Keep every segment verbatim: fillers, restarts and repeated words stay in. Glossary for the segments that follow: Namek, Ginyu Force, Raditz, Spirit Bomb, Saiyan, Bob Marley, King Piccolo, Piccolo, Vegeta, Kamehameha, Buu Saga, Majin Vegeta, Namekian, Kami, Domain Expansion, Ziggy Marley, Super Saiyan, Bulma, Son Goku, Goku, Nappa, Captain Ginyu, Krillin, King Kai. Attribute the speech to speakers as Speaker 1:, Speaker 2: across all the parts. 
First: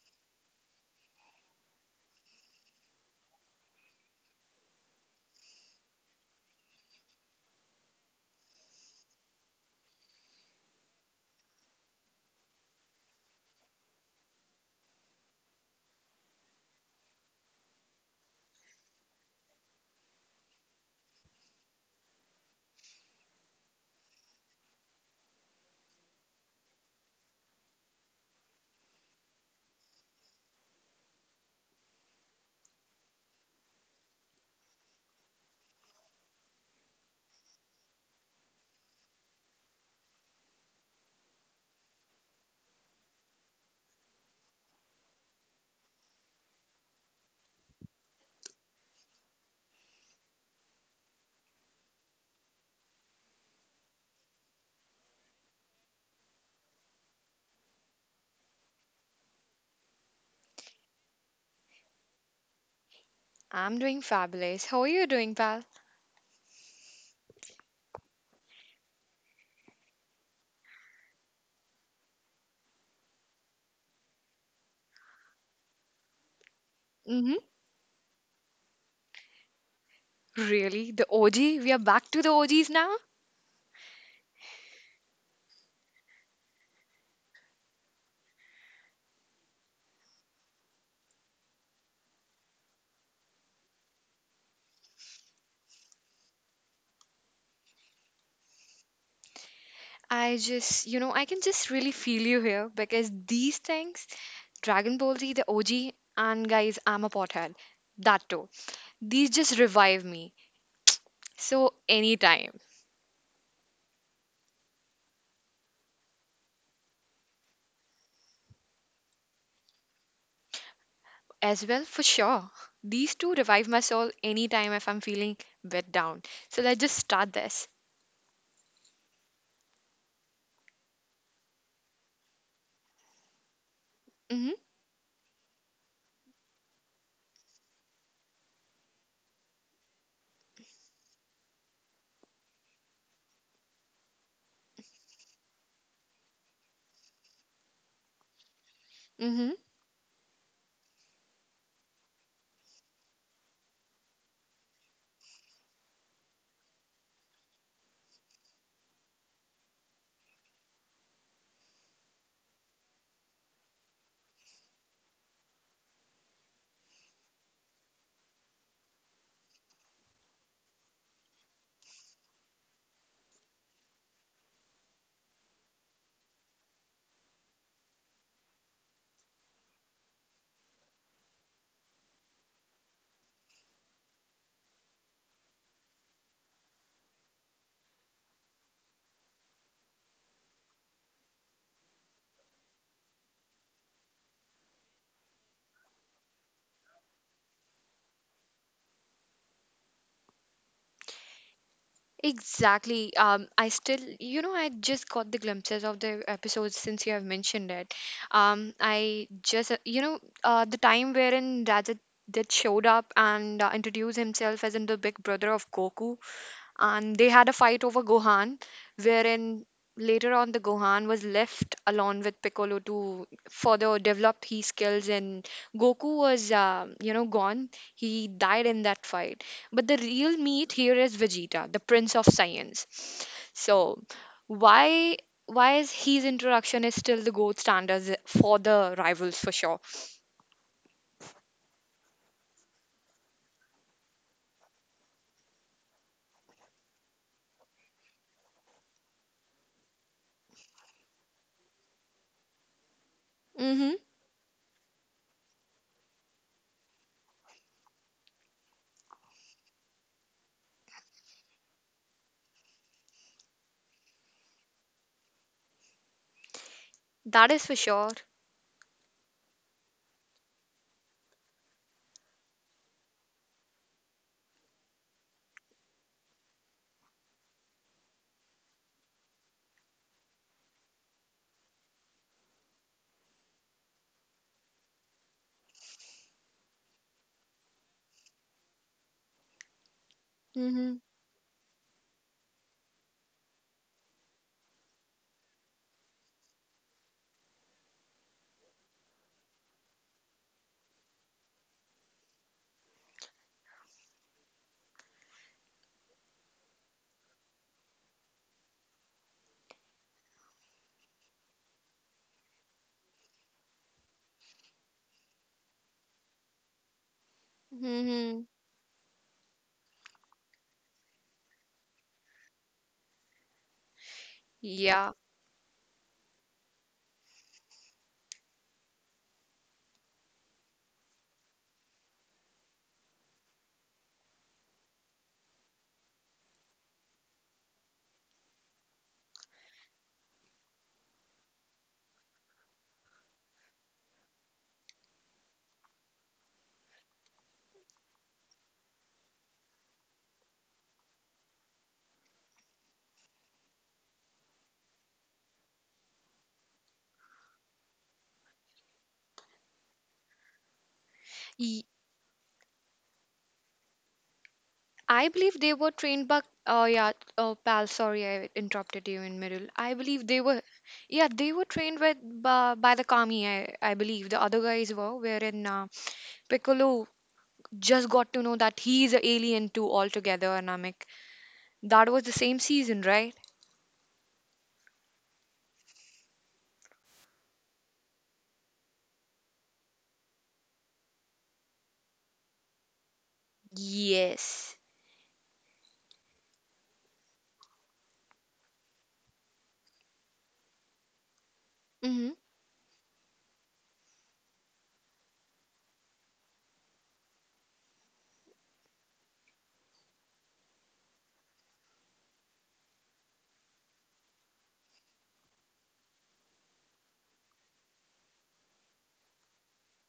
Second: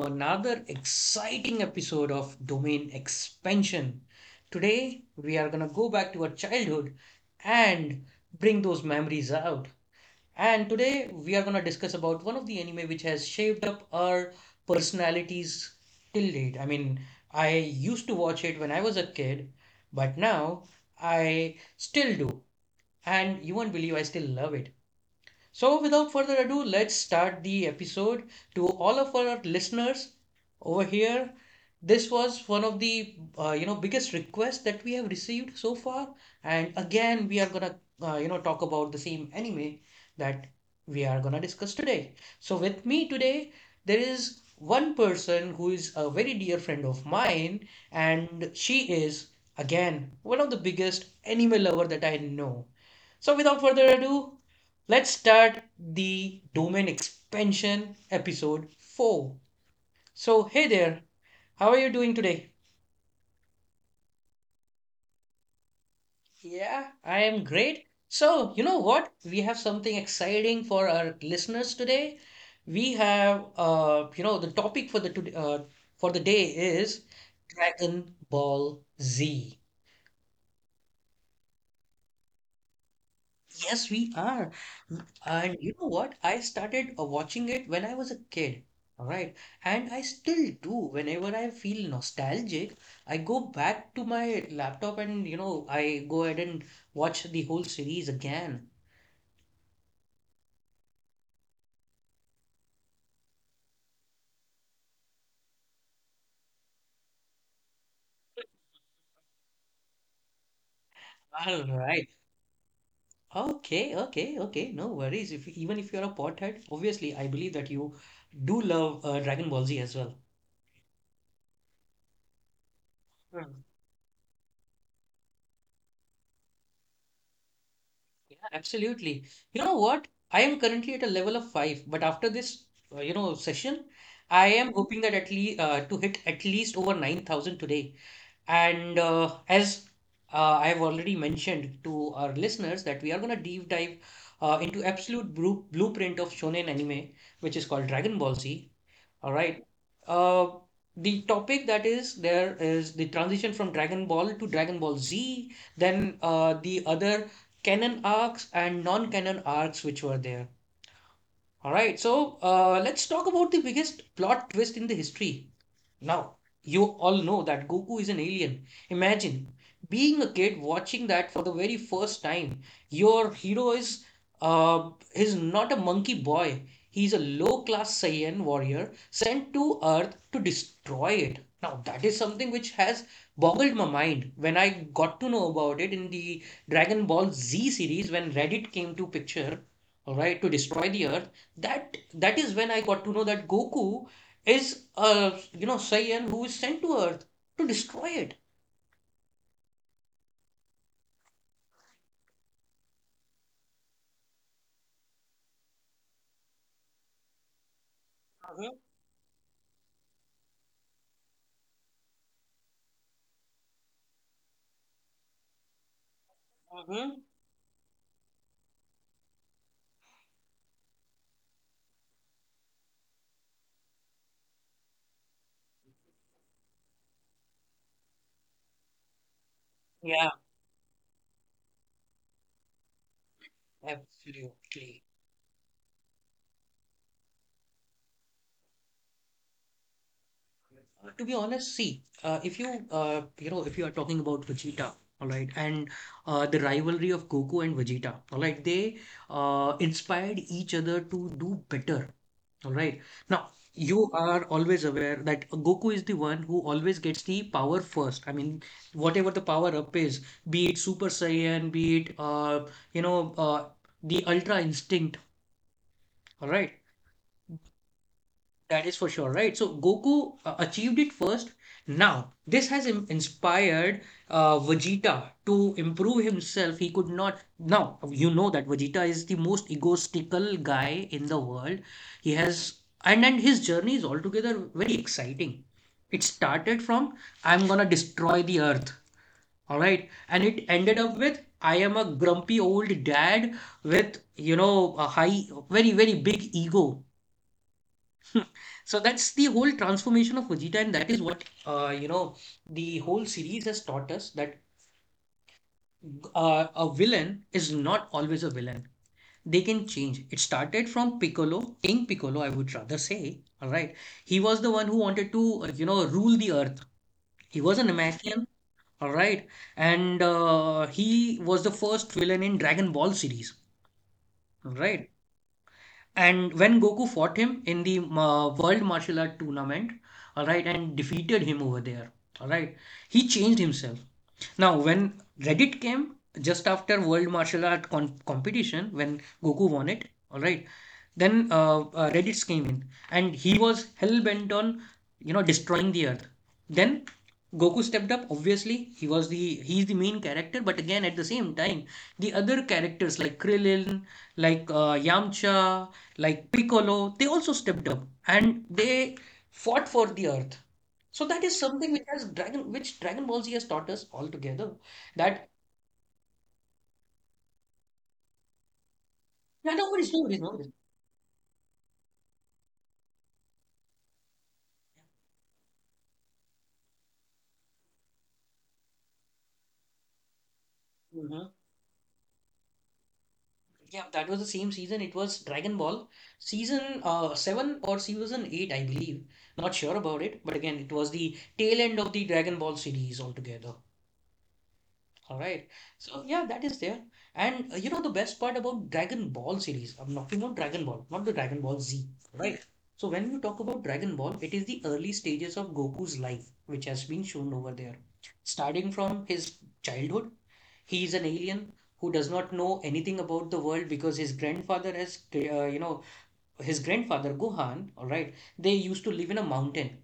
Speaker 1: another exciting episode of Domain Expansion. Today, we are going to go back to our childhood and bring those memories out. And today, we are going to discuss about one of the anime which has shaped up our personalities till date. I mean, I used to watch it when I was a kid, but now I still do. And you won't believe I still love it. So, without further ado, let's start the episode. To all of our listeners over here, this was one of the uh, you know biggest requests that we have received so far, and again we are gonna uh, you know talk about the same anime that we are gonna discuss today. So, with me today, there is one person who is a very dear friend of mine, and she is again one of the biggest anime lover that I know. So, without further ado, let's start the domain expansion episode four. So, hey there, how are you doing today?
Speaker 2: I'm doing fabulous. How are you doing, pal?
Speaker 1: Yeah, I am great. So, you know what? We have something exciting for our listeners today. We have, uh, you know, the topic for the today, uh, for the day is
Speaker 2: Mm-hmm.
Speaker 1: Dragon Ball Z.
Speaker 2: Really? The O G? We are back to the O Gs now?
Speaker 1: Yes, we are. Mm, and you know what? I started uh, watching it when I was a kid. All right. And I still do. Whenever I feel nostalgic, I go back to my laptop and, you know, I go ahead and watch the whole series again.
Speaker 2: I just, you know, I can just really feel you here because these things, Dragon Ball Z, the O G, and guys, I'm a pothead. That too. These just revive me.
Speaker 1: All
Speaker 2: So,
Speaker 1: right.
Speaker 2: anytime
Speaker 1: Okay, okay, okay. No worries. If even if you're a pothead, obviously I believe that you do love uh, Dragon Ball Z as well.
Speaker 2: as well, for sure. These two revive my soul anytime if I'm feeling bit down. So, let's just start this.
Speaker 1: Yeah, absolutely. You know what? I am currently at a level of five, but after this, uh, you know, session, I
Speaker 2: Mm-hmm.
Speaker 1: am Mhm. hoping that at least uh, to hit at least over nine thousand today. And uh, as uh, I have already mentioned to our listeners that we are going to deep dive uh, into absolute bru- blueprint of shonen anime, which is called Dragon Ball Z. All
Speaker 2: Mm-hmm.
Speaker 1: right. Uh, the topic that is there is the transition from Dragon Ball to Dragon Ball Z, then uh, the other canon arcs and non-canon arcs which were there. All right. So uh, let's talk about the biggest plot twist in the history. Now, you all know that Goku is an alien. Imagine being a kid watching that for the very first time. Your hero is uh is not a monkey boy. He's a low-class Saiyan warrior sent to Earth to destroy it. Now, that is something which has boggled my mind when I got to know about it in the Dragon Ball Z series when Reddit came to picture, all right, to destroy the Earth. That that is when I got to know that Goku is a you know Saiyan who is sent to Earth to destroy it.
Speaker 2: Exactly. Um, I still, you know, I just got the glimpses of the episodes since you have mentioned it. Um,
Speaker 1: Mhm,
Speaker 2: I just, uh, you know, uh, The time wherein Rajat did showed up and uh, introduced himself as in the big brother of Goku, and
Speaker 1: mhm.
Speaker 2: they had a fight over Gohan, wherein later on the Gohan was left alone with Piccolo to further develop his skills, and Goku was uh, you know gone. He died in that fight, but the
Speaker 1: Yeah,
Speaker 2: real meat here is Vegeta, the prince of science. So
Speaker 1: absolutely.
Speaker 2: why why is his introduction is still the gold standard for the rivals, for sure.
Speaker 1: Uh, To be honest, see, uh, if you uh, you know if you are talking about Vegeta, all right, and uh, the rivalry of Goku and Vegeta, all right, they uh, inspired each other to do better. All right. Now,
Speaker 2: Mm-hmm.
Speaker 1: you are always aware that Goku is the one who always gets the power first. I mean, whatever the power up is, be it Super Saiyan, be it uh, you know, uh, the Ultra Instinct. All right.
Speaker 2: That is for sure.
Speaker 1: That is for sure, right? So Goku uh, achieved it first. Now, this has im- inspired uh, Vegeta to improve himself. He could not. Now, you know that Vegeta is the most egotistical guy in the world. He has. And, and his journey is altogether very exciting. It started from, I'm gonna destroy the earth. All right. And it
Speaker 2: Mm-hmm.
Speaker 1: ended up with, I am a grumpy old dad with, you know, a high, very, very big ego. So that's the whole transformation of Vegeta, and that is what uh, you know the whole series has taught us that uh, a villain is not always a villain. They can change. It started from Piccolo, King Piccolo, I would rather say. All right, he was the one who wanted to uh, you know rule the earth. He was an
Speaker 2: Mm-hmm.
Speaker 1: Namekian. All right, and uh, he was the first villain in Dragon Ball series. All
Speaker 2: Yeah,
Speaker 1: right, and when Goku fought him in the uh, World Martial Art Tournament, all right, and defeated him over there, all right, he changed himself. Now, when Reddit came just after World Martial Art con competition, when Goku won it, all right, then uh, uh, Reddits came in, and he was hell bent on, you know, destroying the Earth. Then Goku stepped up. Obviously, he was the he's the main character, but again, at the same time, the other characters like Krillin, like uh, Yamcha, like Piccolo, they also stepped up and they fought for the earth. So that is something which has Dragon, which Dragon Ball Z has taught us altogether.
Speaker 2: I
Speaker 1: That
Speaker 2: believe they were trained by, uh, yeah. Oh, pal, sorry, I interrupted you in middle.
Speaker 1: yeah, no
Speaker 2: I
Speaker 1: worries, no
Speaker 2: believe they
Speaker 1: worries, no
Speaker 2: were,
Speaker 1: worries.
Speaker 2: yeah, they were trained with by, by the Kami, I, I believe. The other guys were, wherein uh, Piccolo just got to know that he is an alien too altogether, Namek.
Speaker 1: Mhm.
Speaker 2: That was the same season, right?
Speaker 1: Yeah, that was the same season. It was Dragon Ball season uh, seven or season eight, I believe. Not sure about it, but again, it was the tail end of the Dragon Ball series altogether.
Speaker 2: Yes.
Speaker 1: All right. So yeah, that is there. And uh, you know the best part about Dragon Ball series, I'm talking about Dragon Ball, not the Dragon Ball Z,
Speaker 2: Mm-hmm.
Speaker 1: right? So when you talk about Dragon Ball, it is the early stages of Goku's life, which has been shown over there. Starting from his childhood, he is an alien who does not know anything about the world because his grandfather has, uh, you know, his grandfather Gohan, all right, they used to live in a mountain.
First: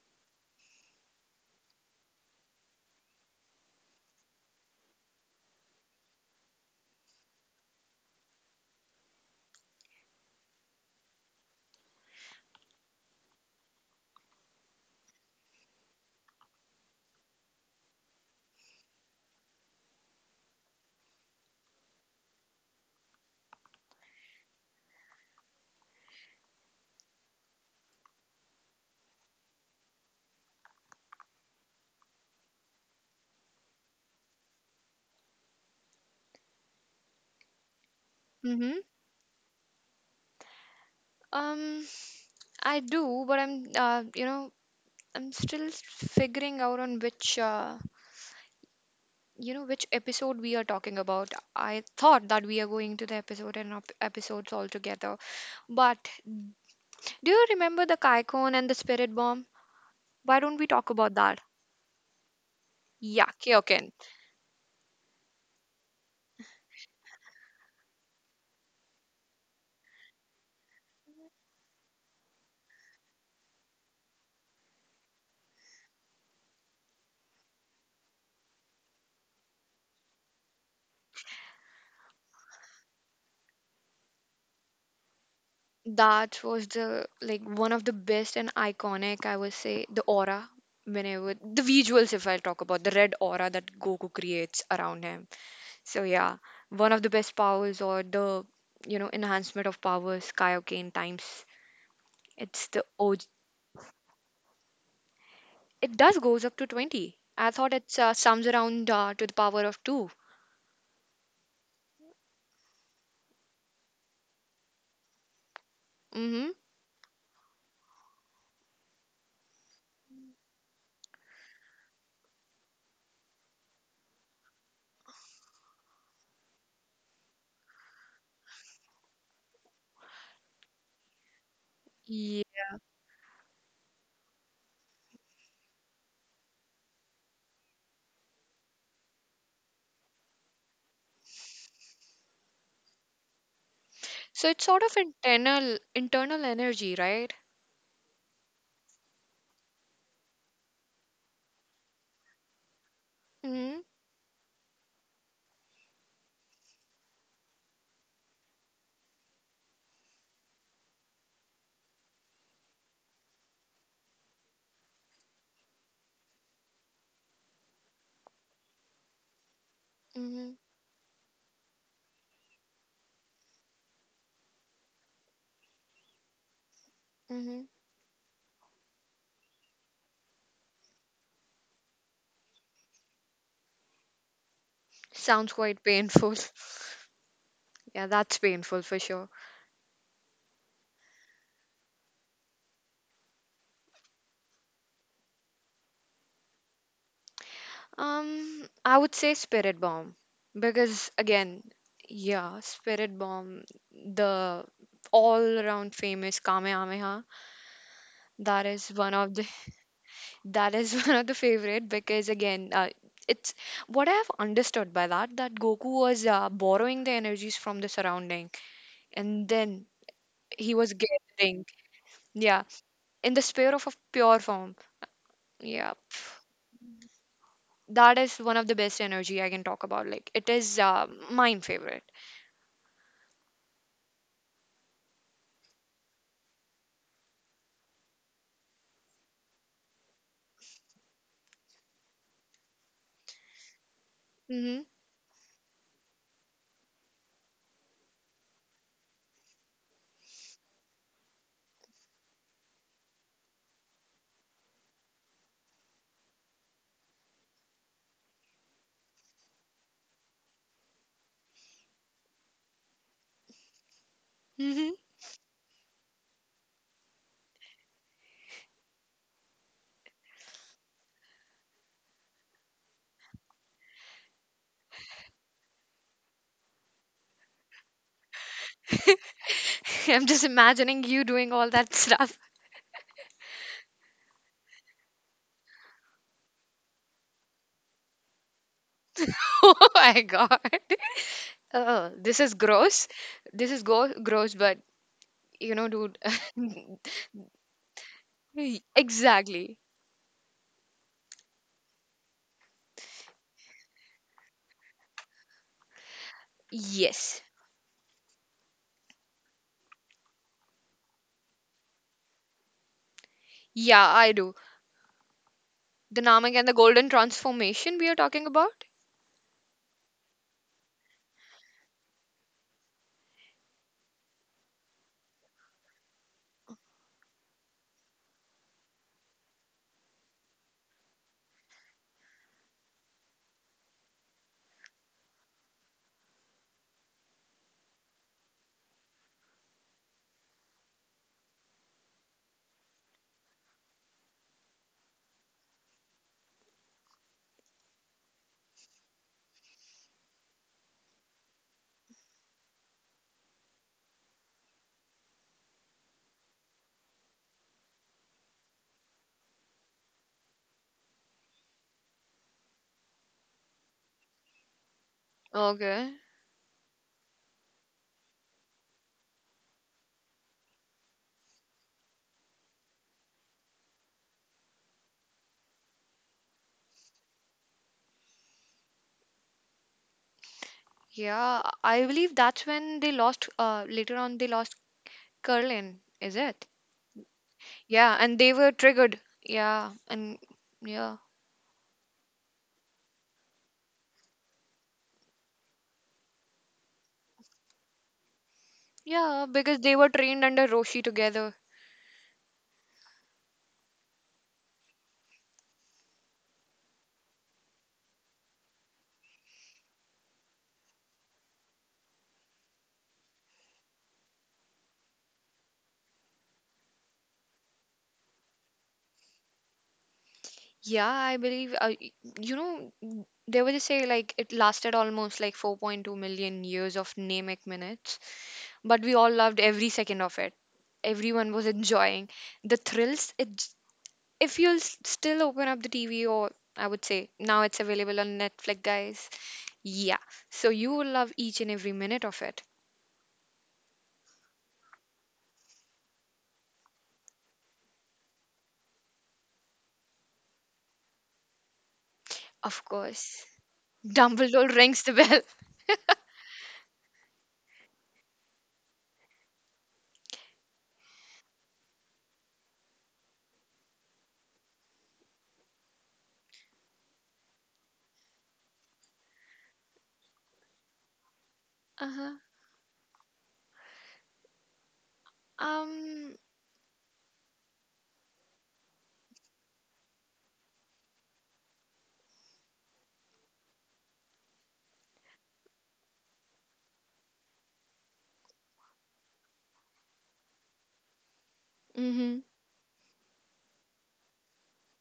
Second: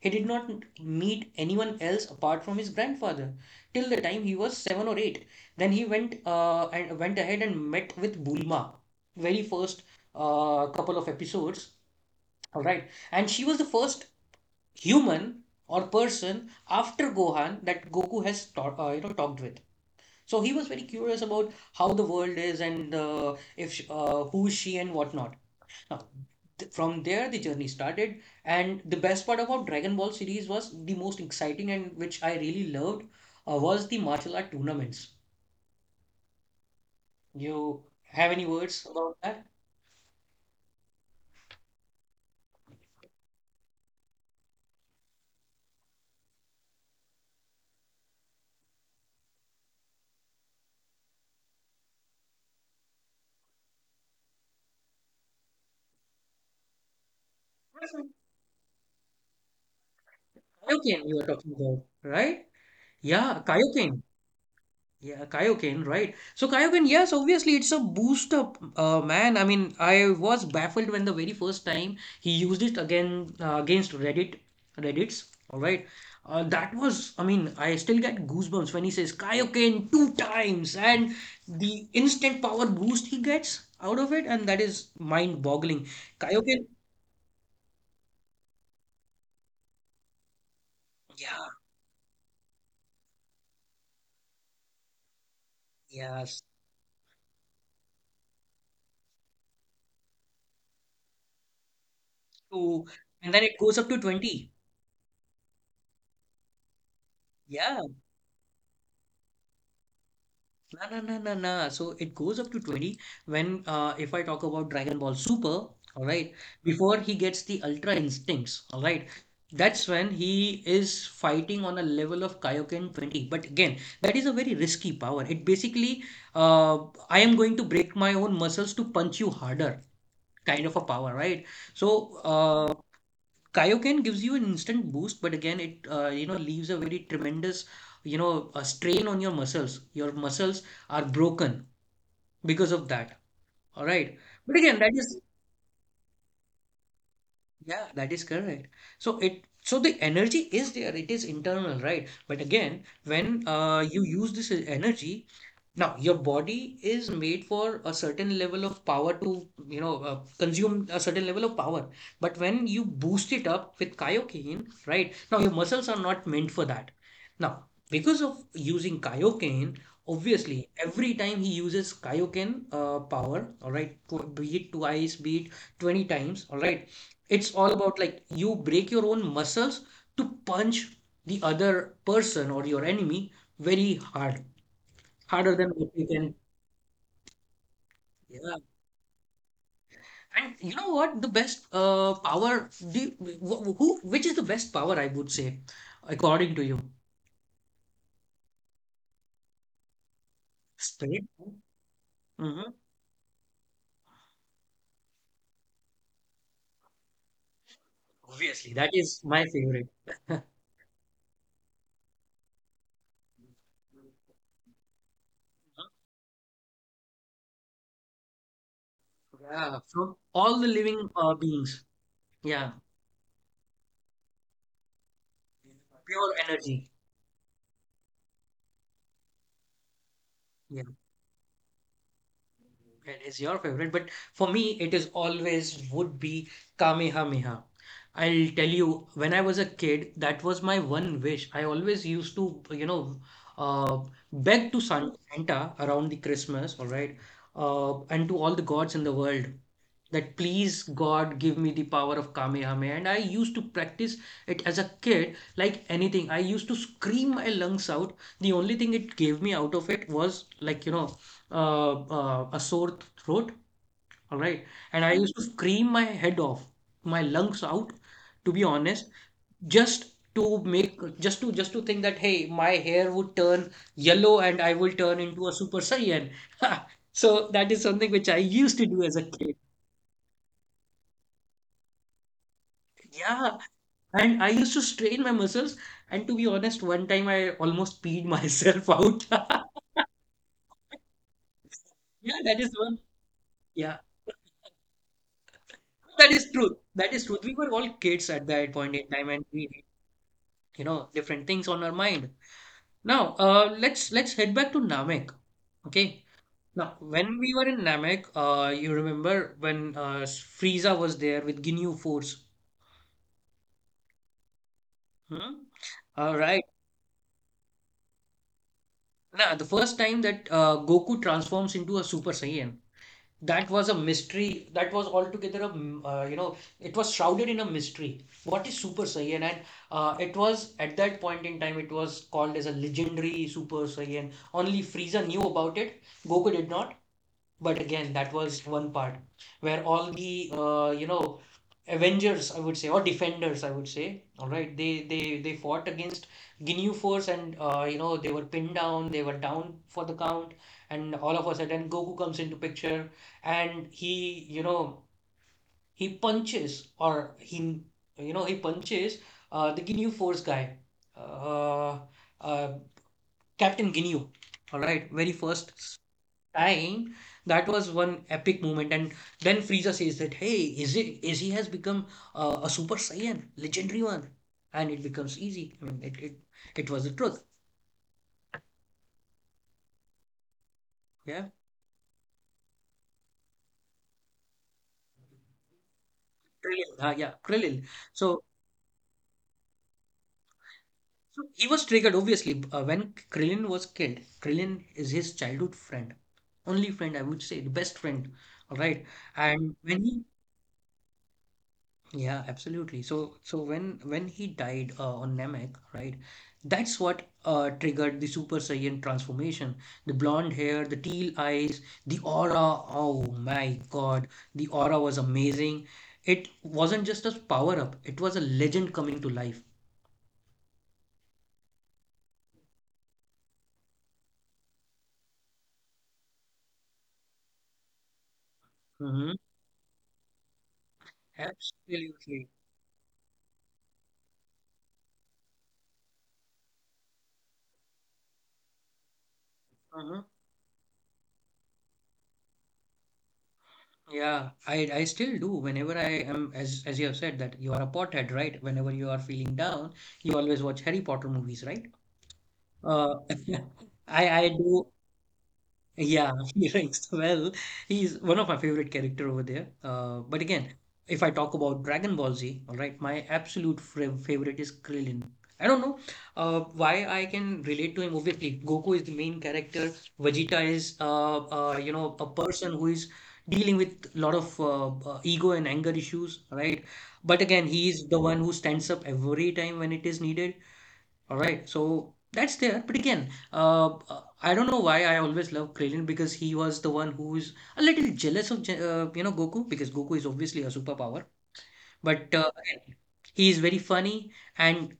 Speaker 1: He did not meet anyone else apart from his grandfather till the time he was seven or eight. Then he went uh, and went ahead and met with Bulma, very first uh, couple of episodes. All right, and she was the first human or person after Gohan that Goku has ta- uh, you know talked with. So he was very curious about how the world is and uh, if sh- uh, who is she and whatnot. Now, th- from there the journey started, and the best part about Dragon Ball series was the most exciting and which I really loved uh, was the martial art tournaments. You have any
Speaker 2: Mm-hmm.
Speaker 1: words about that?
Speaker 2: Um, I do, but I'm, uh, you know, I'm still figuring out on which uh, you know which episode we are talking about. I thought that we are going to the episode and op- episodes all together. But do you remember the Kaikon and the Spirit Bomb? Why don't we talk
Speaker 1: Kaioken,
Speaker 2: about
Speaker 1: you were
Speaker 2: that?
Speaker 1: talking about, right?
Speaker 2: Yeah,
Speaker 1: Yeah,
Speaker 2: Kyoken.
Speaker 1: Kaioken. Yeah, Kaioken, right? So Kaioken, yes, obviously it's a boost up, uh, man. I mean, I was baffled when the very first time he used it again uh, against Reddit, Reddit's. All right, uh, that was. I mean, I still get goosebumps when he says Kaioken two times, and the instant power boost he gets out of it, and that is mind-boggling.
Speaker 2: That
Speaker 1: Kaioken,
Speaker 2: was the like one of the best and iconic, I would say, the aura when I would
Speaker 1: yeah,
Speaker 2: the visuals if I talk about the red aura that Goku creates around him. So yeah,
Speaker 1: yes.
Speaker 2: one of the best powers or the you know enhancement of powers Kaioken times. It's
Speaker 1: So,
Speaker 2: the O.
Speaker 1: and then it goes up to twenty.
Speaker 2: It does goes up to twenty. I thought
Speaker 1: Yeah.
Speaker 2: it's uh, sums around uh, to the power of two.
Speaker 1: No, no, no, no, no. So it goes up to twenty when, uh, if I talk about Dragon Ball Super, all right,
Speaker 2: Mm-hmm.
Speaker 1: before he gets the Ultra Instincts, all right, that's when he is fighting on a level of Kaioken twenty. But again, that is a very risky power. It basically, uh, I am going to break my own muscles to punch you harder kind of a power, right? So,
Speaker 2: Yeah.
Speaker 1: uh, Kaioken gives you an instant boost, but again, it uh, you know leaves a very tremendous you know a strain on your muscles. Your muscles are broken because of that. All right,
Speaker 2: So
Speaker 1: but
Speaker 2: it's
Speaker 1: again,
Speaker 2: sort
Speaker 1: that
Speaker 2: of
Speaker 1: is
Speaker 2: internal internal energy, right?
Speaker 1: yeah, that is correct. So it so the energy is there, it is internal, right? But again, when
Speaker 2: Mm-hmm.
Speaker 1: uh, you use this energy, now your body is made for a certain level of power to, you know, uh, consume a certain level of power. But when you boost it up with kaioken, right? Now your muscles are not meant for that. Now, because of using kaioken,
Speaker 2: Mm-hmm.
Speaker 1: obviously every time he uses kaioken uh, power, all right, tw- be it twice, be it twenty times, all right, it's
Speaker 2: Mm-hmm.
Speaker 1: all about like you break your own muscles to punch the other person or your enemy very hard,
Speaker 2: Sounds
Speaker 1: harder than
Speaker 2: quite
Speaker 1: what you can.
Speaker 2: painful. Yeah, that's
Speaker 1: Yeah.
Speaker 2: painful for sure.
Speaker 1: And you know what? The best uh, power, the, wh- who, which is the best power, I would say, according to you?
Speaker 2: Um, I would say spirit bomb because
Speaker 1: Strength.
Speaker 2: again, yeah,
Speaker 1: Hmm.
Speaker 2: spirit bomb, the all around famous Kamehameha. That
Speaker 1: Obviously, that
Speaker 2: is one
Speaker 1: is
Speaker 2: of
Speaker 1: my
Speaker 2: the
Speaker 1: favorite.
Speaker 2: That is one of the favorite because again, uh, it's what I have understood by that that Goku was uh, borrowing the energies from the surrounding, and
Speaker 1: Yeah,
Speaker 2: then
Speaker 1: from all the
Speaker 2: he was
Speaker 1: living uh,
Speaker 2: getting
Speaker 1: beings.
Speaker 2: yeah
Speaker 1: Yeah,
Speaker 2: in the sphere of a pure form. Yeah,
Speaker 1: pure energy.
Speaker 2: that is one of the best energy I can talk about. Like it is
Speaker 1: Yeah.
Speaker 2: uh, mine favorite.
Speaker 1: It is your favorite, but for me, it is always would be Kamehameha. I'll tell you, when I was a kid, that was my one wish. I always used to, you know, uh, beg to
Speaker 2: Mm-hmm.
Speaker 1: San- Santa around the Christmas, all right, uh, and to all the gods in the world that please God give me the power of Kamehameha. And I used to practice it as a kid like anything. I used to scream my lungs out. The only thing it gave me out of it was like, you know, uh, uh, a sore th- throat. All right.
Speaker 2: Mm-hmm.
Speaker 1: And I used to scream my head off, my lungs out, to be honest, just to make, just to, just to think that, hey, my hair would turn yellow and I will turn into a Super Saiyan. So that is something which I used to do as a kid.
Speaker 2: I'm just imagining you doing all that stuff.
Speaker 1: Yeah. And I used to strain my muscles. And to be honest, one time I almost peed myself out.
Speaker 2: Oh my god. Oh,
Speaker 1: Yeah,
Speaker 2: this is
Speaker 1: that is one.
Speaker 2: gross. This is
Speaker 1: Yeah,
Speaker 2: go gross, but you know, dude.
Speaker 1: that is true. That is truth. We were all kids at that
Speaker 2: Y-
Speaker 1: point in time, and we,
Speaker 2: Exactly.
Speaker 1: you know, different things on our mind. Now, uh, let's let's head back to Namek. Okay. Now, when
Speaker 2: Yes.
Speaker 1: we were in Namek, uh, you remember when uh, Frieza was there with Ginyu Force.
Speaker 2: Yeah, I do.
Speaker 1: Hmm?
Speaker 2: The
Speaker 1: All
Speaker 2: Namek
Speaker 1: right.
Speaker 2: and the Golden Transformation we are talking about?
Speaker 1: Now, the first time that uh, Goku transforms into a Super Saiyan. That was a mystery. That was altogether a, m- uh, you know, it was shrouded in a mystery. What is Super Saiyan? And uh, it was at that point in time, it was called as a legendary Super Saiyan. Only Frieza knew about it. Goku did not. But again, that was one part where all the uh, you know Avengers, I would say, or Defenders, I would say, all right, they they they fought against Ginyu Force, and uh, you know they were pinned down, they were down for the count, and all of a sudden Goku comes into picture, and he, you know, he punches or he you know he punches uh, the Ginyu Force guy, uh, uh, Captain Ginyu, all right, very first
Speaker 2: Okay.
Speaker 1: time, that was one epic moment, and then Frieza says that hey, is it, is he has become uh, a Super Saiyan, legendary one, and it becomes easy. I mean it it, it was the truth. Yeah,
Speaker 2: Yeah, I believe that's when they lost, uh, later on they lost Curlin, is it?
Speaker 1: Krillin, uh, yeah krillin
Speaker 2: Yeah, and
Speaker 1: so,
Speaker 2: they were triggered. Yeah, and yeah.
Speaker 1: so he was triggered obviously uh, when Krillin was killed. Krillin is his childhood friend, only friend I would say, the best friend, all right.
Speaker 2: Yeah,
Speaker 1: And
Speaker 2: because they
Speaker 1: when
Speaker 2: were
Speaker 1: he,
Speaker 2: trained under Roshi together.
Speaker 1: yeah, absolutely. So, so when when he died uh, on Namek, right? That's what uh, triggered the Super Saiyan transformation. The blonde hair, the teal eyes, the aura. Oh my God, the aura was amazing. It wasn't just a power up; it was a legend coming to life.
Speaker 2: Yeah, I believe, uh, y- you know, n- they were just say like it lasted almost like four point two million years of Namek minutes. But we all
Speaker 1: Hmm.
Speaker 2: loved every second of it. Everyone was enjoying
Speaker 1: Absolutely.
Speaker 2: the thrills. It, j- if you'll s- still open up the T V, or I would say now it's available on Netflix, guys.
Speaker 1: Hmm.
Speaker 2: Yeah, so you will love each and every minute of it.
Speaker 1: Yeah, I I still do. Whenever I am, as as you have said, that you are a pothead, right? Whenever you are feeling down, you always watch Harry Potter movies, right?
Speaker 2: Of
Speaker 1: Uh,
Speaker 2: course,
Speaker 1: I I
Speaker 2: Dumbledore
Speaker 1: do.
Speaker 2: rings the bell.
Speaker 1: Yeah, he ranks well. He's one of my favorite character over there, uh, but again, if I talk about Dragon Ball Z, all right, my absolute fra- favorite is Krillin. I don't know uh, why I can relate to him. Obviously Goku is the main character. Vegeta is uh, uh, you know, a
Speaker 2: Uh
Speaker 1: person who is dealing with a lot of uh, uh, ego and
Speaker 2: huh.
Speaker 1: anger
Speaker 2: Um.
Speaker 1: issues, right? But again, he is the one who stands up every time when it is needed, all right, so that's there. But again, uh, uh, I don't know why I always love Krillin, because he was the one who is a little jealous of Je- uh, you know, Goku, because Goku is obviously a superpower. But
Speaker 2: Mhm.
Speaker 1: uh, again, he is very funny, and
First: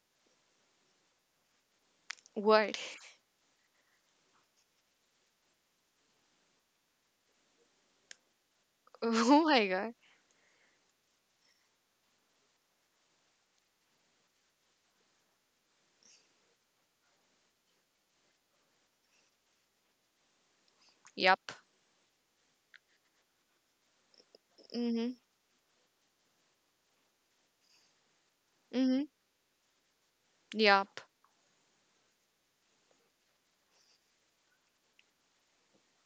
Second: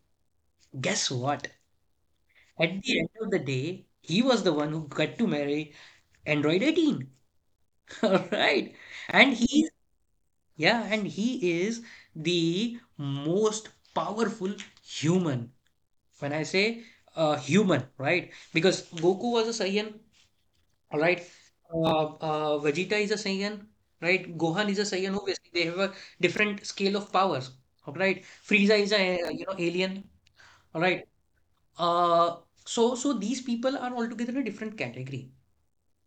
Speaker 1: guess what?
Speaker 2: Word.
Speaker 1: At the end of the day, he was the one who got to marry Android eighteen. All right, and
Speaker 2: Oh
Speaker 1: he's,
Speaker 2: my god.
Speaker 1: yeah, and he is the most powerful human. When I say uh, human, right? Because Goku was a Saiyan, all right?
Speaker 2: Yup.
Speaker 1: Uh, uh, Vegeta is a Saiyan, right? Gohan is a Saiyan.
Speaker 2: Mhm.
Speaker 1: Obviously, they have a different scale of powers, all right? Frieza is a,
Speaker 2: Mhm.
Speaker 1: uh, you know, alien, all
Speaker 2: Yup.
Speaker 1: right? Uh, so so these people are altogether in a different category.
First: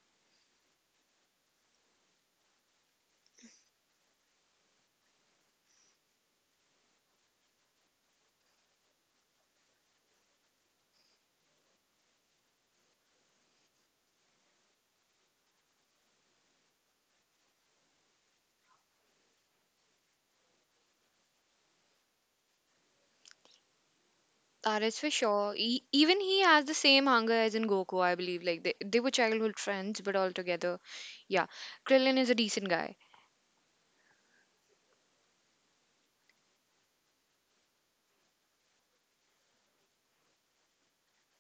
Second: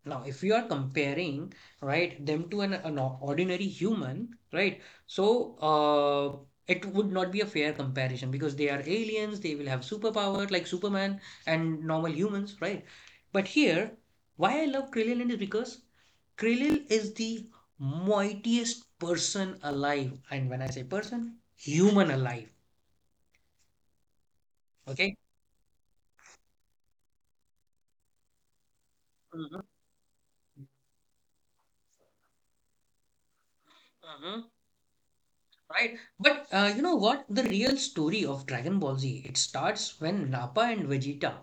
Speaker 1: Now, if you are comparing, right, them to an, an ordinary human, right, so uh, it would not be a fair comparison because they are aliens, they will have superpower like Superman and normal humans, right? But here, why I love Krillin is because Krillin is the mightiest person alive. And when I say person, human alive,
Speaker 2: That is for
Speaker 1: okay?
Speaker 2: sure. E Even he has the same hunger as in Goku, I believe. Like they, they were
Speaker 1: Mhm,
Speaker 2: childhood friends, but all together, yeah. Krillin is a decent guy.
Speaker 1: mhm. Right, but uh, you know what? The real story of Dragon Ball Z, it starts when Nappa and Vegeta,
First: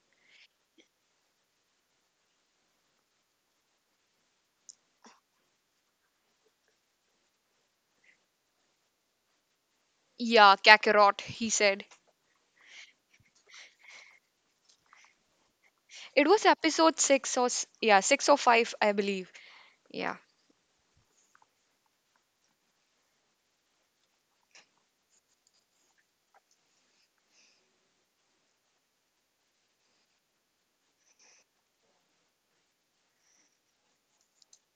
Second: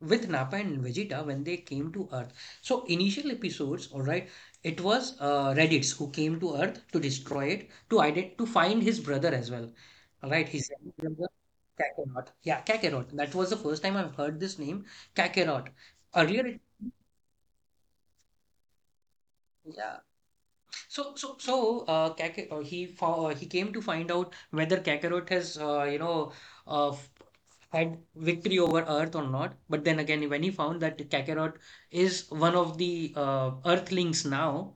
Speaker 1: with Nappa and Vegeta, when they came to Earth. So initial episodes, all right, it was uh, Raditz who came to Earth to destroy it, to ident to find his brother as well. All right,
Speaker 2: Yeah,
Speaker 1: his younger
Speaker 2: Kakarot,
Speaker 1: brother
Speaker 2: he said.
Speaker 1: Kakarot. Yeah, Kakarot. That was the first time I've heard this name, Kakarot.
Speaker 2: It was
Speaker 1: Earlier, it,
Speaker 2: episode six or s- yeah, six or five, I believe.
Speaker 1: yeah.
Speaker 2: Yeah.
Speaker 1: So, so, so, uh, Kakar, uh, he fo- uh, he came to find out whether Kakarot has, uh, you know, uh, f- had victory over Earth or not. But then again, when he found that Kakarot is one of the uh, Earthlings now,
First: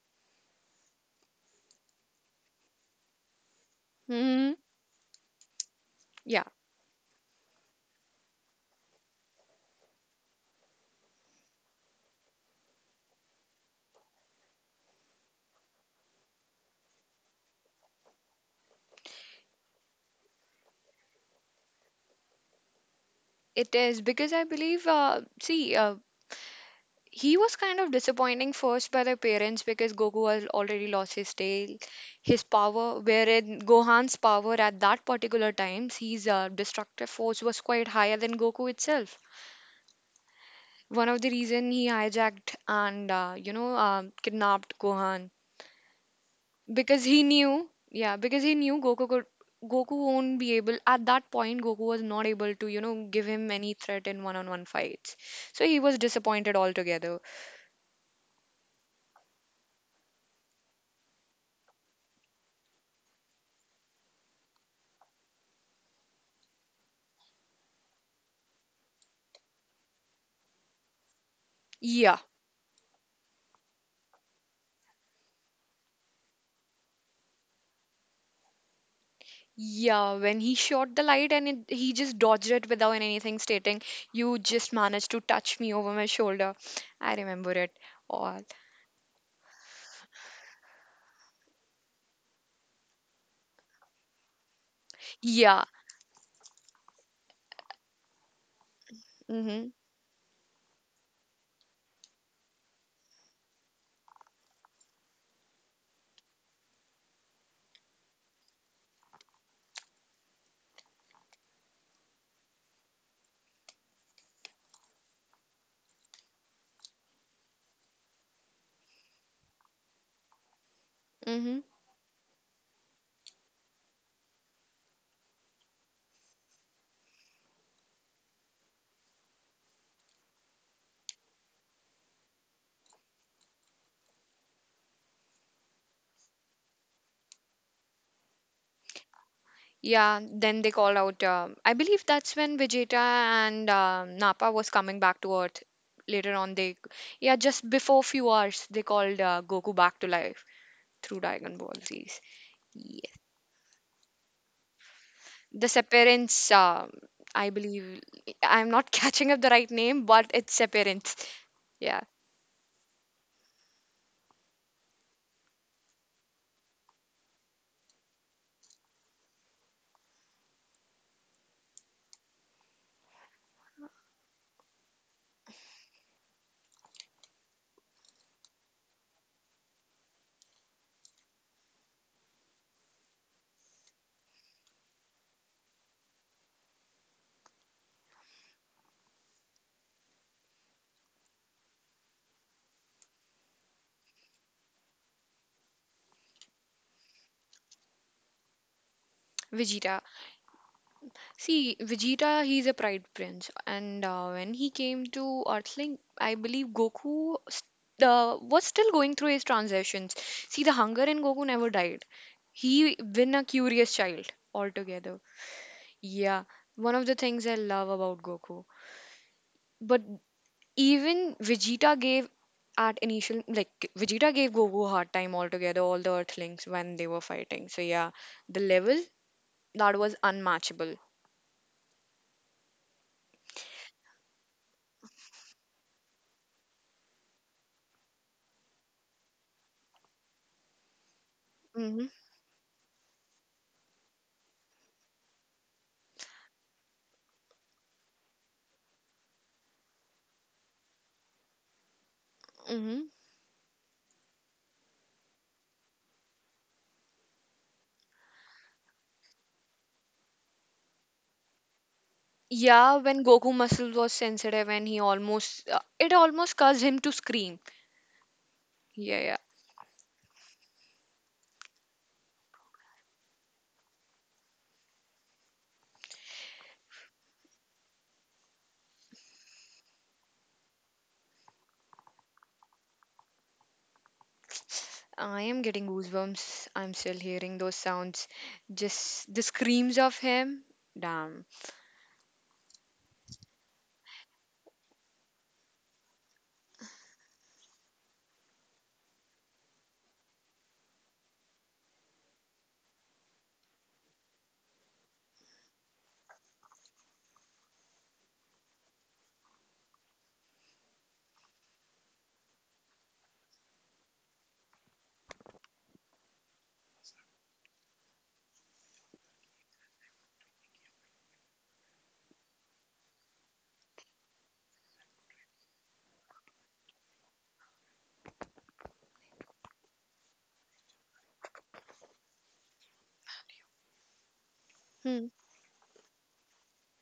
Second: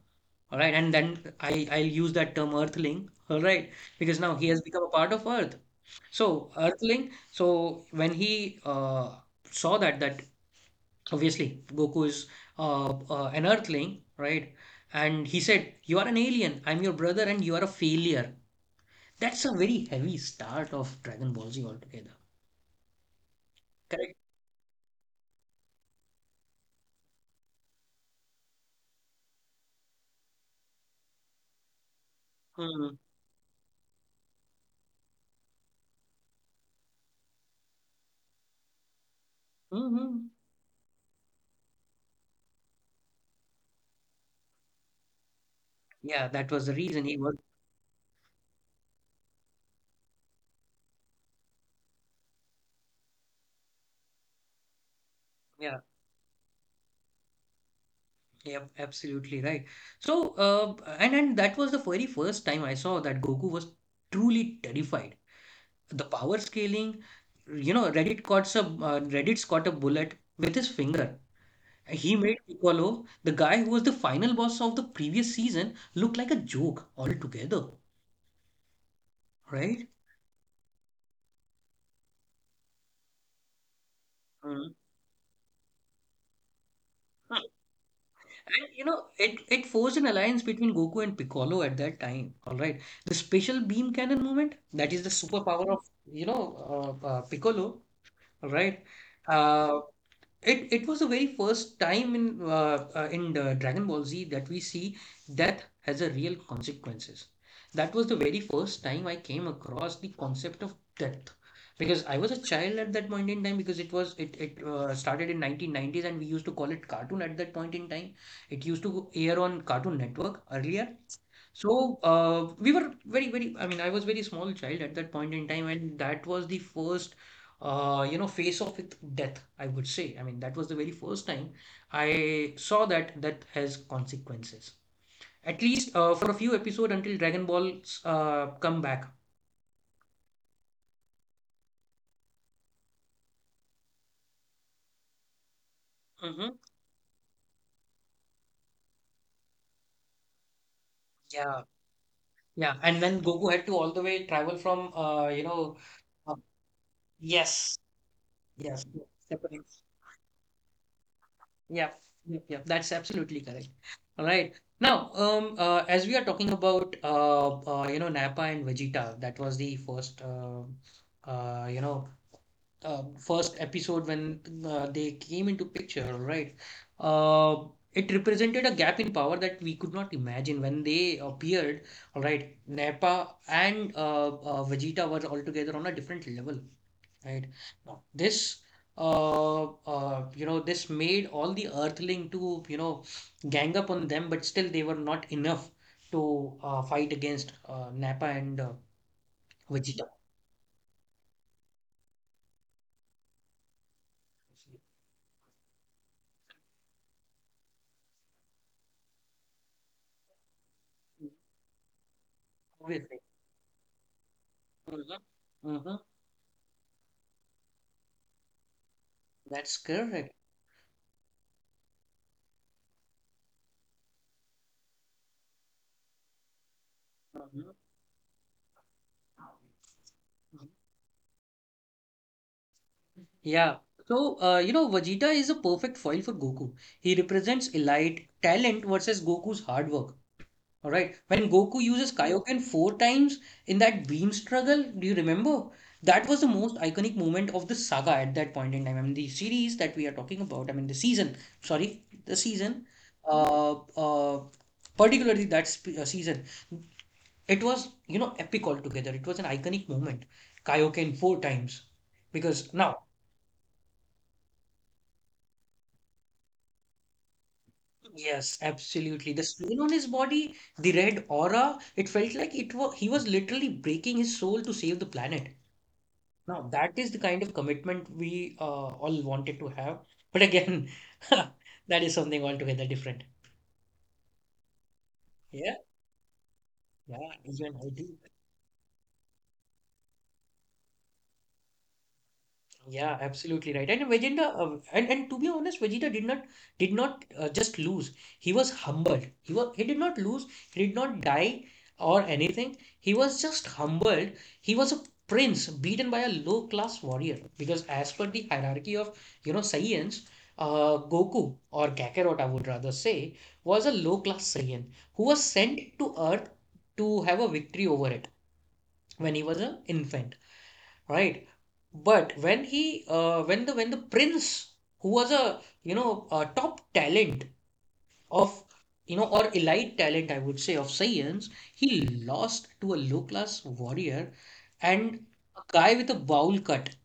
Speaker 1: all right, and then I I'll use that term Earthling, all right, because now he
Speaker 2: Hmm.
Speaker 1: has become a part of Earth.
Speaker 2: Yeah,
Speaker 1: So Earthling. So when he, uh, saw that that obviously Goku is uh, uh, an Earthling, right? And he said, "You are an alien. I'm your brother, and you are a failure." That's a very heavy start of Dragon Ball Z altogether.
Speaker 2: it is
Speaker 1: Correct.
Speaker 2: because I believe. Uh, see, uh, he was kind of disappointing first by the parents because Goku had already lost his tail, his power, wherein Gohan's power at that particular times, his uh, destructive force was quite higher than Goku itself.
Speaker 1: Mm-hmm.
Speaker 2: One of the reason he hijacked and uh, you know uh, kidnapped Gohan
Speaker 1: Yeah, that was the
Speaker 2: because
Speaker 1: reason he
Speaker 2: he
Speaker 1: was.
Speaker 2: knew, yeah, because he knew Goku could. Goku won't be able at that point Goku was not able to you know give him any threat in one on one fights, so
Speaker 1: Yeah,
Speaker 2: he was disappointed altogether.
Speaker 1: yep, absolutely right. So, uh, and and that was the very first time I saw that Goku was truly terrified. The power scaling, you know, Reddit caught a uh, Reddit's caught a bullet with his finger. He
Speaker 2: Yeah.
Speaker 1: made Piccolo, the guy who was the final boss of the previous season, look like a joke altogether, right?
Speaker 2: Yeah, when he shot the light and it, he just dodged it without anything stating, you just
Speaker 1: Mm.
Speaker 2: managed to touch me over my shoulder. I remember it all.
Speaker 1: And you know, it, it forged an alliance between Goku and Piccolo at that time. All right. The special beam cannon movement, that is the
Speaker 2: Yeah.
Speaker 1: superpower of, you know, uh, uh, Piccolo. All right.
Speaker 2: Mm-hmm.
Speaker 1: Uh, it it was the very first time in uh, uh, in uh, Dragon Ball Z that we see death has a real consequences. That was the very first time I came across the concept of death, because I was a child at that point in time, because it was it it uh, started in nineteen nineties and we used to call it cartoon at that point in time. It used to air on Cartoon Network earlier,
Speaker 2: Mm-hmm.
Speaker 1: so uh, we were very, very, I mean, I was very small child at that point in time, and that was the first, uh, you know, face off with death, I would say. I mean, that was the very first time I saw that death has consequences. At least uh, for a few episodes until Dragon Ball's uh, come back.
Speaker 2: Yeah. Then they called out. Um, I believe that's when Vegeta and um Nappa was coming back to Earth. Later on,
Speaker 1: Hmm.
Speaker 2: they yeah, just before few hours, they called uh, Goku back to life through Dragon
Speaker 1: Yeah,
Speaker 2: Ball Z's.
Speaker 1: yeah. And
Speaker 2: Yes.
Speaker 1: when Goku had to all the way travel from, uh, you
Speaker 2: The
Speaker 1: know, uh,
Speaker 2: appearance. Um, I
Speaker 1: yes,
Speaker 2: believe I'm
Speaker 1: yes,
Speaker 2: not
Speaker 1: yes.
Speaker 2: catching up the
Speaker 1: Separate.
Speaker 2: right name, but it's appearance.
Speaker 1: Yeah,
Speaker 2: Yeah,
Speaker 1: yep, yep, that's absolutely correct. All right. Now, um, uh, as we are talking about, uh, uh, you know, Nappa and Vegeta, that was the first, uh, uh, you know, uh, first episode when uh, they came into picture, all right? Uh, it represented a gap in power that we could not imagine when they appeared, all right? Nappa and uh, uh, Vegeta were altogether on a different level. Right. Now, this, uh, uh, you know, this made all the Earthling to, you know, gang up on them, but still they were not enough to uh, fight against uh, Nappa and uh,
Speaker 2: Vegeta.
Speaker 1: Vegeta.
Speaker 2: See, Vegeta, he's a Pride Prince, and uh, when he came to Earthling, I believe Goku st- uh, was still going through his transitions. See, the hunger in Goku never died. He
Speaker 1: Obviously.
Speaker 2: been a curious child
Speaker 1: Mhm.
Speaker 2: altogether.
Speaker 1: Mhm.
Speaker 2: Yeah, one of the things I love about Goku.
Speaker 1: That's
Speaker 2: But
Speaker 1: correct.
Speaker 2: even Vegeta gave at initial like Vegeta gave Goku a hard time altogether, all the Earthlings when they were
Speaker 1: Mhm.
Speaker 2: fighting. So yeah, the level that was unmatchable.
Speaker 1: Yeah. So, uh, you know, Vegeta is a perfect foil for Goku. He represents elite talent versus Goku's hard work. Alright, when Goku
Speaker 2: Mm-hmm.
Speaker 1: uses Kaioken four times in that beam struggle, do you remember? That was the most iconic moment of the saga at that point in time. I mean, the series that we are talking about, I mean, the season, sorry, the season,
Speaker 2: Hmm.
Speaker 1: uh, uh, particularly that sp uh, season, it was, you know, epic altogether. It was an iconic moment. Kaioken four times. Because now,
Speaker 2: Yeah, when Goku muscle was sensitive and he almost uh, it almost caused him to scream.
Speaker 1: yes,
Speaker 2: Yeah,
Speaker 1: absolutely.
Speaker 2: yeah.
Speaker 1: The stain on his body, the red aura, it felt like it was he was literally breaking his soul to save the planet. Now, that is the kind of commitment we uh, all wanted to have. But again, that is something altogether different.
Speaker 2: I am
Speaker 1: Yeah,
Speaker 2: getting goosebumps. I'm still
Speaker 1: yeah,
Speaker 2: hearing
Speaker 1: even
Speaker 2: those
Speaker 1: I do.
Speaker 2: sounds. Just the screams of him. Damn.
Speaker 1: Yeah, absolutely right. And Vegeta, uh, and and to be honest, Vegeta did not did not uh, just lose. He was humbled. He was he did not lose. He did not die or anything. He was just humbled. He was a prince beaten by a low class warrior, because as per the hierarchy of, you know, Saiyans, uh, Goku or Kakarot, I would rather say, was a low class Saiyan who was sent to Earth to have a victory over it when he was an infant, right? But when he, uh, when the when the prince, who was a you know a top talent of you know or elite talent, I would say, of science, he lost to a low class warrior and
Speaker 2: Hmm.
Speaker 1: a guy with a bowl cut.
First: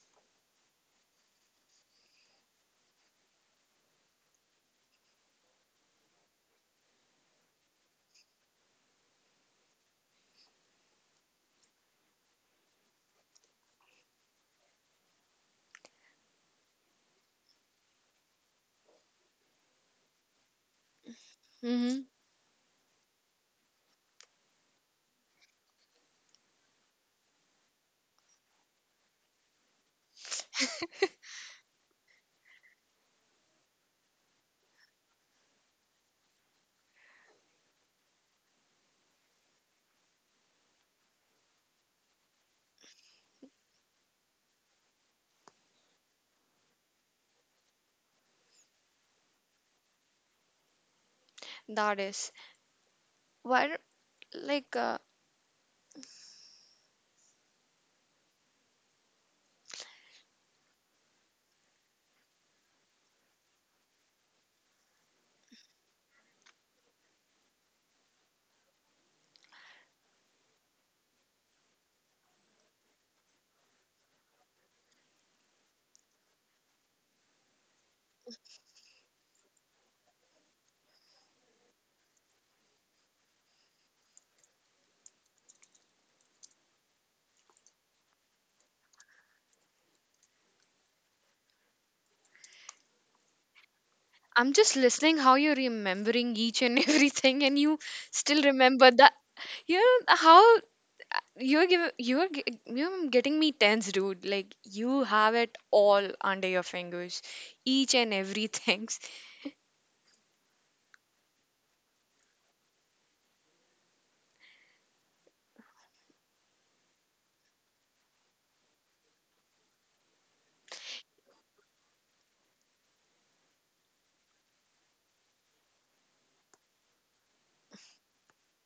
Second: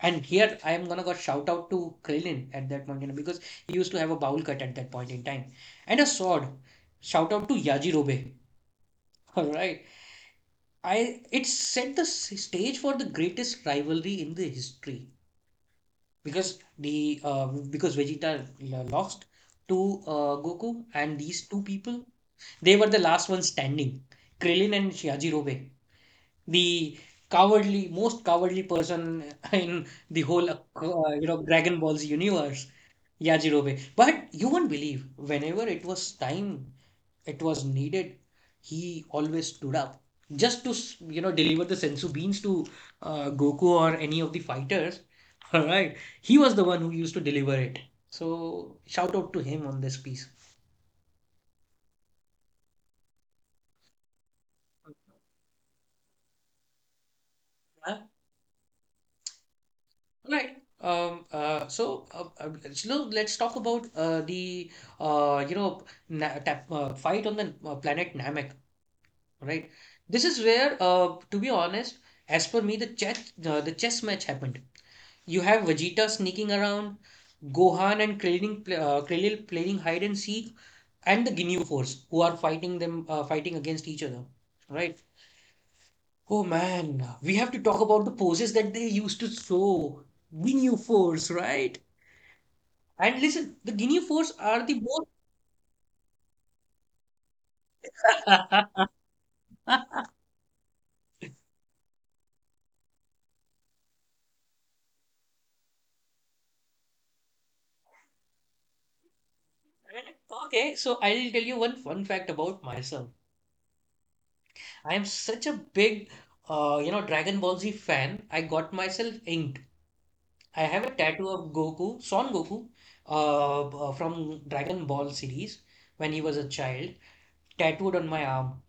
Speaker 1: And here I am gonna go shout out to Krillin at that point, you know, because he used to have a bowl cut at that point in time and a sword. Shout out to Yajirobe. All right, I it set the s- stage for the greatest rivalry in the history. Because the uh, because Vegeta l- lost to uh, Goku, and these two people,
Speaker 2: Mm-hmm.
Speaker 1: they were the last ones standing, Krillin and Shihaji Robe, the cowardly, most cowardly person in the whole, uh, you know, Dragon Ball's universe, Yajirobe. But you won't believe, whenever it was time, it was needed, he always stood up just to, s- you know, deliver the sensu beans to uh, Goku or any of the fighters. All right, he was the one who used to deliver it. So shout out to him on this piece.
Speaker 2: That is. Why do- like uh,
Speaker 1: Right. Um, uh, so, uh, uh, Shlomo, let's talk about uh, the uh, you know na tap, uh, fight on the uh, planet Namek, right? This is where, uh, to be honest, as per me, the chess uh, the chess match happened. You have Vegeta sneaking around, Gohan and Krillin, pl- uh, Krillin playing hide and seek, and the Ginyu Force who are fighting them, uh, fighting against each other, right? Oh man, we have to talk about the poses that they used to show. Ginyu Force, right? And listen, the Guinea Fours
Speaker 2: I'm
Speaker 1: are the
Speaker 2: just
Speaker 1: most.
Speaker 2: listening how you're remembering each and everything, and you still remember that. Yeah, how You're giving you're gi- you're getting me tense, dude. Like you have it all under your fingers, each and every things.
Speaker 1: Okay, so I'll tell you one fun fact about myself. I am such a big, uh, you know, Dragon Ball Z fan. I got myself inked. I have a tattoo of Goku, Son Goku, uh, b- uh, from Dragon Ball series when he was a child, tattooed on my arm.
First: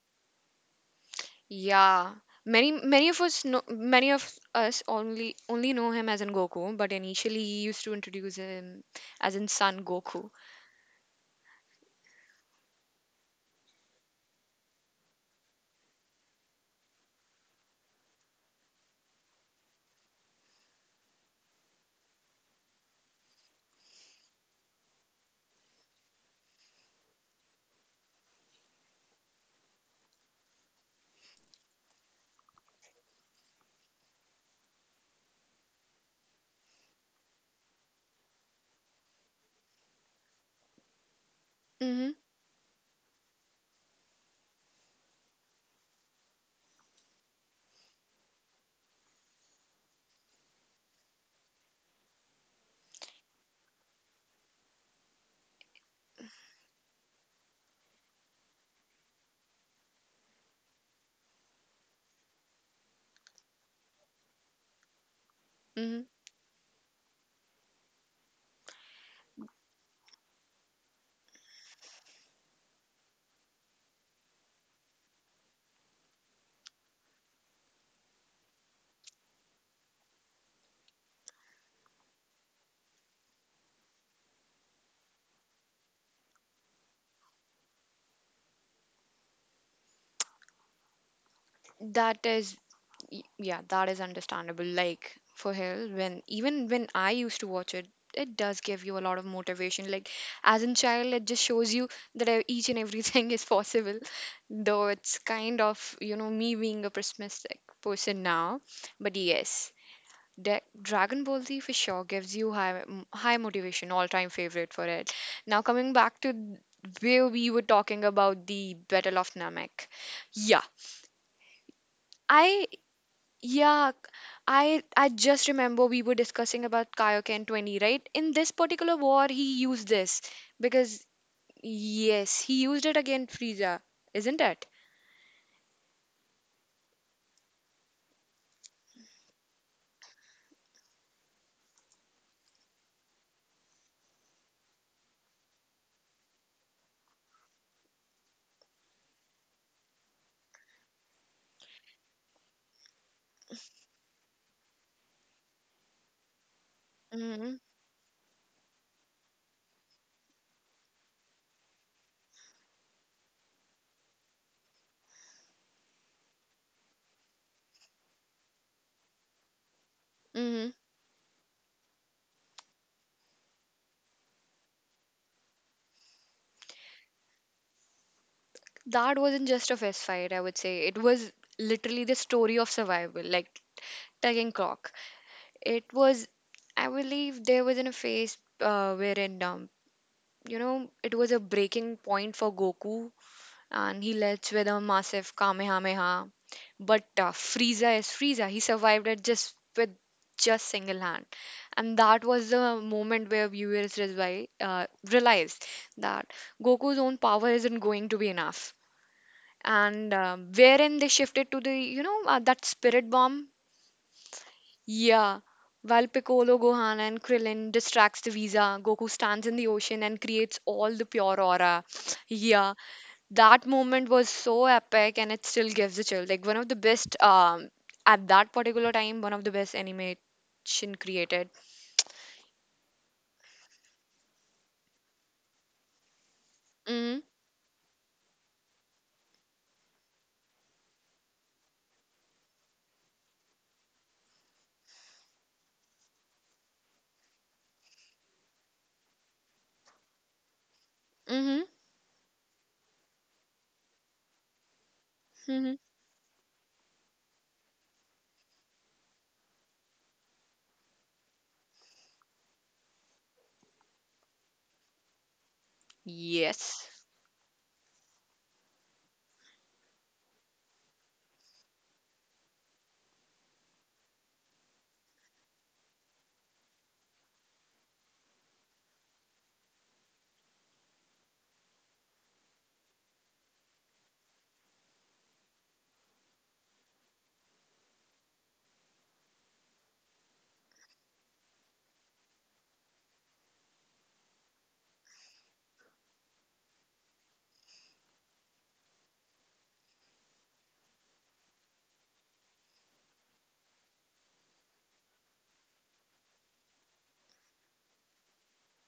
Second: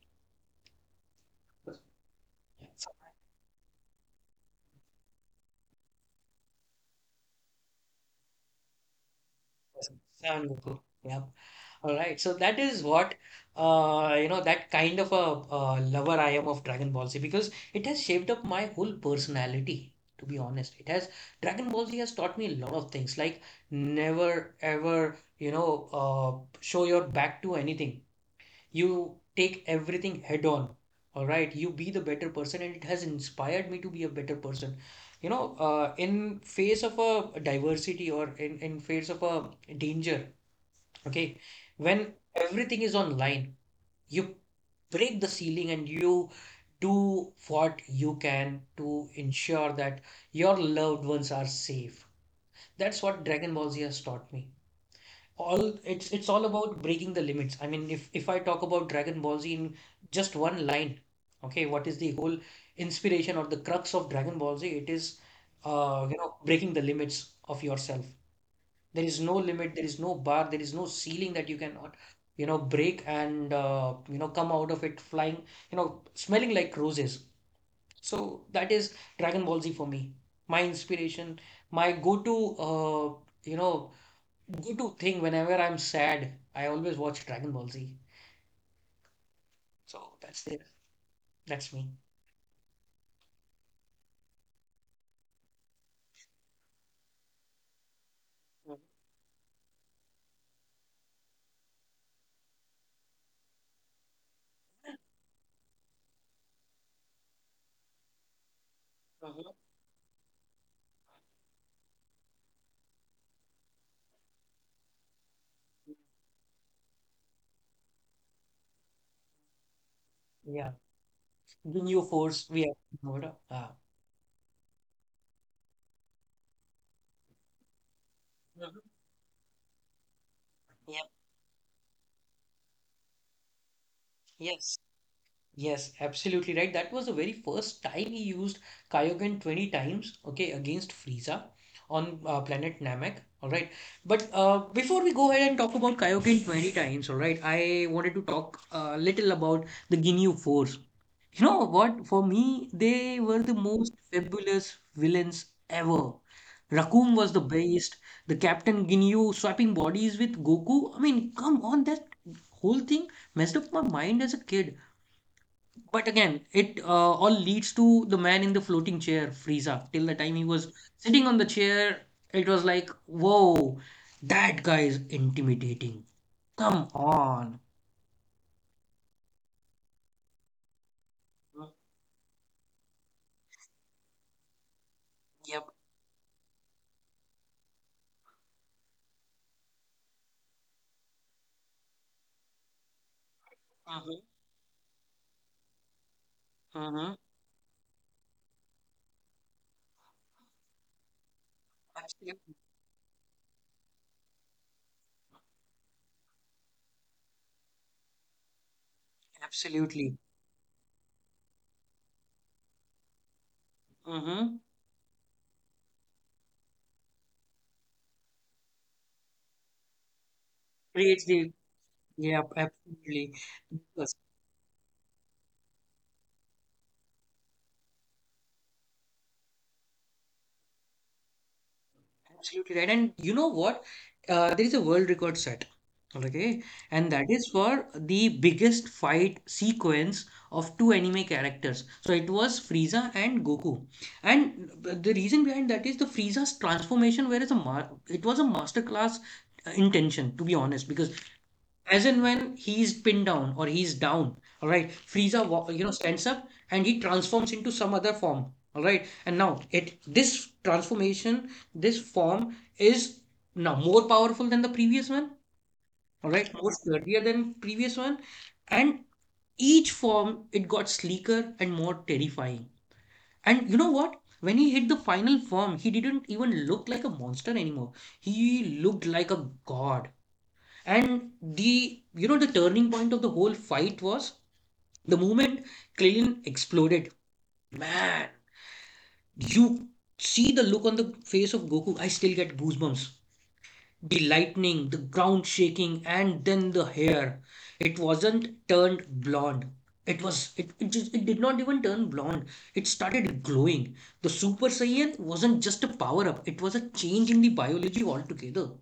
Speaker 2: Yeah, many many of us know many of us only only know him as in Goku, but initially he used to introduce him as in Son Goku.
Speaker 1: Son Goku. Yeah. All right, so that is what uh, you know that kind of a uh, lover I am of Dragon Ball Z, because it has shaped up my whole personality. To be honest, it has, Dragon Ball Z has taught me a lot of things, like never ever, you know uh, show your back to anything. You take everything head on. All right, you be the better person, and it has inspired me to be a better person. You know, uh, in face of a diversity or in in face of a danger. Okay.
Speaker 2: Mm-hmm.
Speaker 1: When everything is online, you break the ceiling and you do what you can to ensure that your loved ones are safe. That's what Dragon Ball Z has taught me. All, it's it's all about breaking the limits. I mean, if if I talk about Dragon Ball Z in just one line, okay, what is the whole inspiration or the crux of Dragon Ball Z? It is,
Speaker 2: Mm-hmm.
Speaker 1: uh, you know, breaking the limits of yourself. There is no limit, there is no bar, there is no ceiling that you cannot, you know, break and, uh, you know, come out of it flying, you know, smelling like roses. So that is Dragon Ball Z for me. My inspiration, my go-to, uh, you know, go-to thing whenever I'm sad, I always watch Dragon Ball Z. So that's there. That's me.
Speaker 2: That is Y- yeah, that is understandable, like for hell when even when I used to watch it it does give you a lot of motivation, like as in child it just shows you that e- each and everything is possible, though it's kind of you know me being a pessimistic person now, but
Speaker 1: Mhm.
Speaker 2: yes. De- Dragon Ball Z for sure gives you high m- high motivation, all time favorite for it. Now, coming back to where we were talking about the battle of Namek. Yeah.
Speaker 1: Yeah. The new force we
Speaker 2: I
Speaker 1: have. Ah.
Speaker 2: yeah, c- I I just remember we were discussing about Kaioken twenty, right? In this particular war, he used this because
Speaker 1: Yep.
Speaker 2: yes, he used it against Frieza, isn't it?
Speaker 1: Yes. Yes, absolutely right. That was the very first time he used Kyogen twenty times, okay, against Frieza on uh, planet Namek. All right. But uh, before we go ahead and talk about Kyogen twenty times, all right, I wanted to talk a little about the Ginyu Force. You know what? For me, they were the most fabulous villains ever. Raccoon was the
Speaker 2: Mm-hmm.
Speaker 1: best. The Captain Ginyu swapping bodies with Goku. I mean, come on, that whole thing messed up my mind as a kid. But again, it uh, all leads to the man in the floating chair, Frieza. Till the time he
Speaker 2: Mm-hmm.
Speaker 1: was sitting on the chair, it was like, whoa, that guy is intimidating. Come on.
Speaker 2: That wasn't just a fist fight, I would say. It was
Speaker 1: Mm.
Speaker 2: literally the story of survival, like tagging clock.
Speaker 1: Yep.
Speaker 2: It was, I believe, there was in a phase uh, wherein um, you know, it was a breaking point for Goku, and he
Speaker 1: Mm-hmm.
Speaker 2: lets with a massive Kamehameha. But
Speaker 1: Mm-hmm.
Speaker 2: uh, Frieza is Frieza. He survived it just with just single hand, and that was
Speaker 1: Absolutely.
Speaker 2: the moment where viewers resvi- uh, realized that Goku's own power isn't going to be enough. And
Speaker 1: Absolutely.
Speaker 2: uh, wherein they shifted to the you know uh, that spirit bomb.
Speaker 1: Mm-hmm.
Speaker 2: Yeah. While Piccolo, Gohan, and Krillin distracts the Visa, Goku stands in the ocean and creates all the
Speaker 1: Creates
Speaker 2: pure
Speaker 1: the.
Speaker 2: aura.
Speaker 1: Yep,
Speaker 2: Yeah,
Speaker 1: absolutely.
Speaker 2: that moment was so epic, and it still gives a chill, like one of the best um at that particular time one of the best animation created.
Speaker 1: Absolutely right. And you know what? Uh, there is a world record set, okay? And
Speaker 2: Mm-hmm.
Speaker 1: that is for the biggest fight sequence of two anime characters. So it was Frieza and Goku. And the reason behind that is the Frieza's transformation, whereas a ma it was a masterclass uh, intention, to be honest, because
Speaker 2: Mm-hmm.
Speaker 1: as in when he's pinned down or he's down, all right, Frieza, wa-
Speaker 2: Mm-hmm.
Speaker 1: you know, stands up and he transforms into some other form, all right. And now it this transformation, this form is now more powerful than the previous one, all right, more
Speaker 2: Yes.
Speaker 1: sturdier than previous one, and each form it got sleeker and more terrifying. And you know what? When he hit the final form, he didn't even look like a monster anymore. He looked like a god. And the you know the turning point of the whole fight was the moment Krillin exploded. Man, you see the look on the face of Goku. I still get goosebumps. The lightning, the ground shaking, and then the hair. It wasn't turned blonde. It was it, it just it did not even turn blonde. It started glowing. The Super Saiyan wasn't just a power up, it was a change in the biology altogether,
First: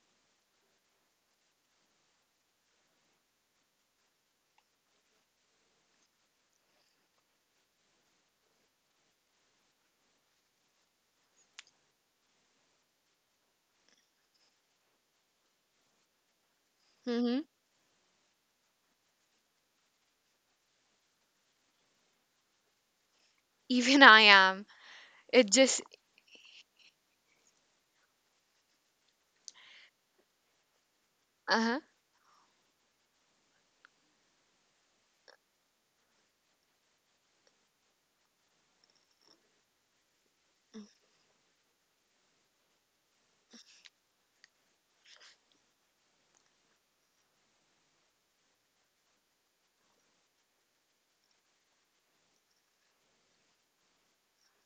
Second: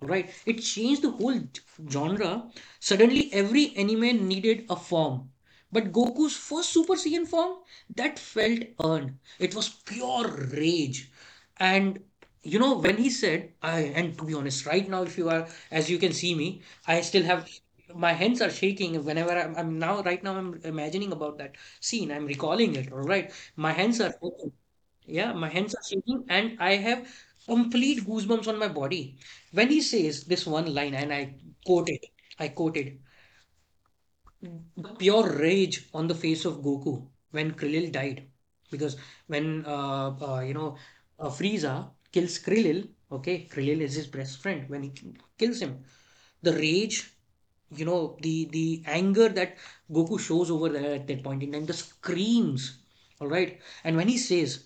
Speaker 1: right? It changed the whole g- genre. Suddenly, every anime needed a form. But Goku's first Super Saiyan form, that felt earned. It was pure rage. And you know, when he said, I, and to be honest, right now, if you are, as you can see me, I still
Speaker 2: Mm-hmm.
Speaker 1: have, my hands are shaking whenever I'm, I'm now, right now, I'm imagining about that scene. I'm recalling it, all right? My hands
Speaker 2: Even
Speaker 1: are
Speaker 2: I
Speaker 1: shaking.
Speaker 2: am.
Speaker 1: Yeah, my
Speaker 2: It
Speaker 1: hands
Speaker 2: just
Speaker 1: are shaking and I have complete goosebumps on my body. When he says this one line, and I
Speaker 2: Uh-huh.
Speaker 1: quote it, I quote it, the pure rage on the face of Goku when Krillin died. Because when, uh, uh, you know, uh, Frieza kills Krillin, okay, Krillin is his best friend. When he k- kills him, the rage, you know, the, the anger that Goku shows over there at that point in time, the screams, all right? And when he says,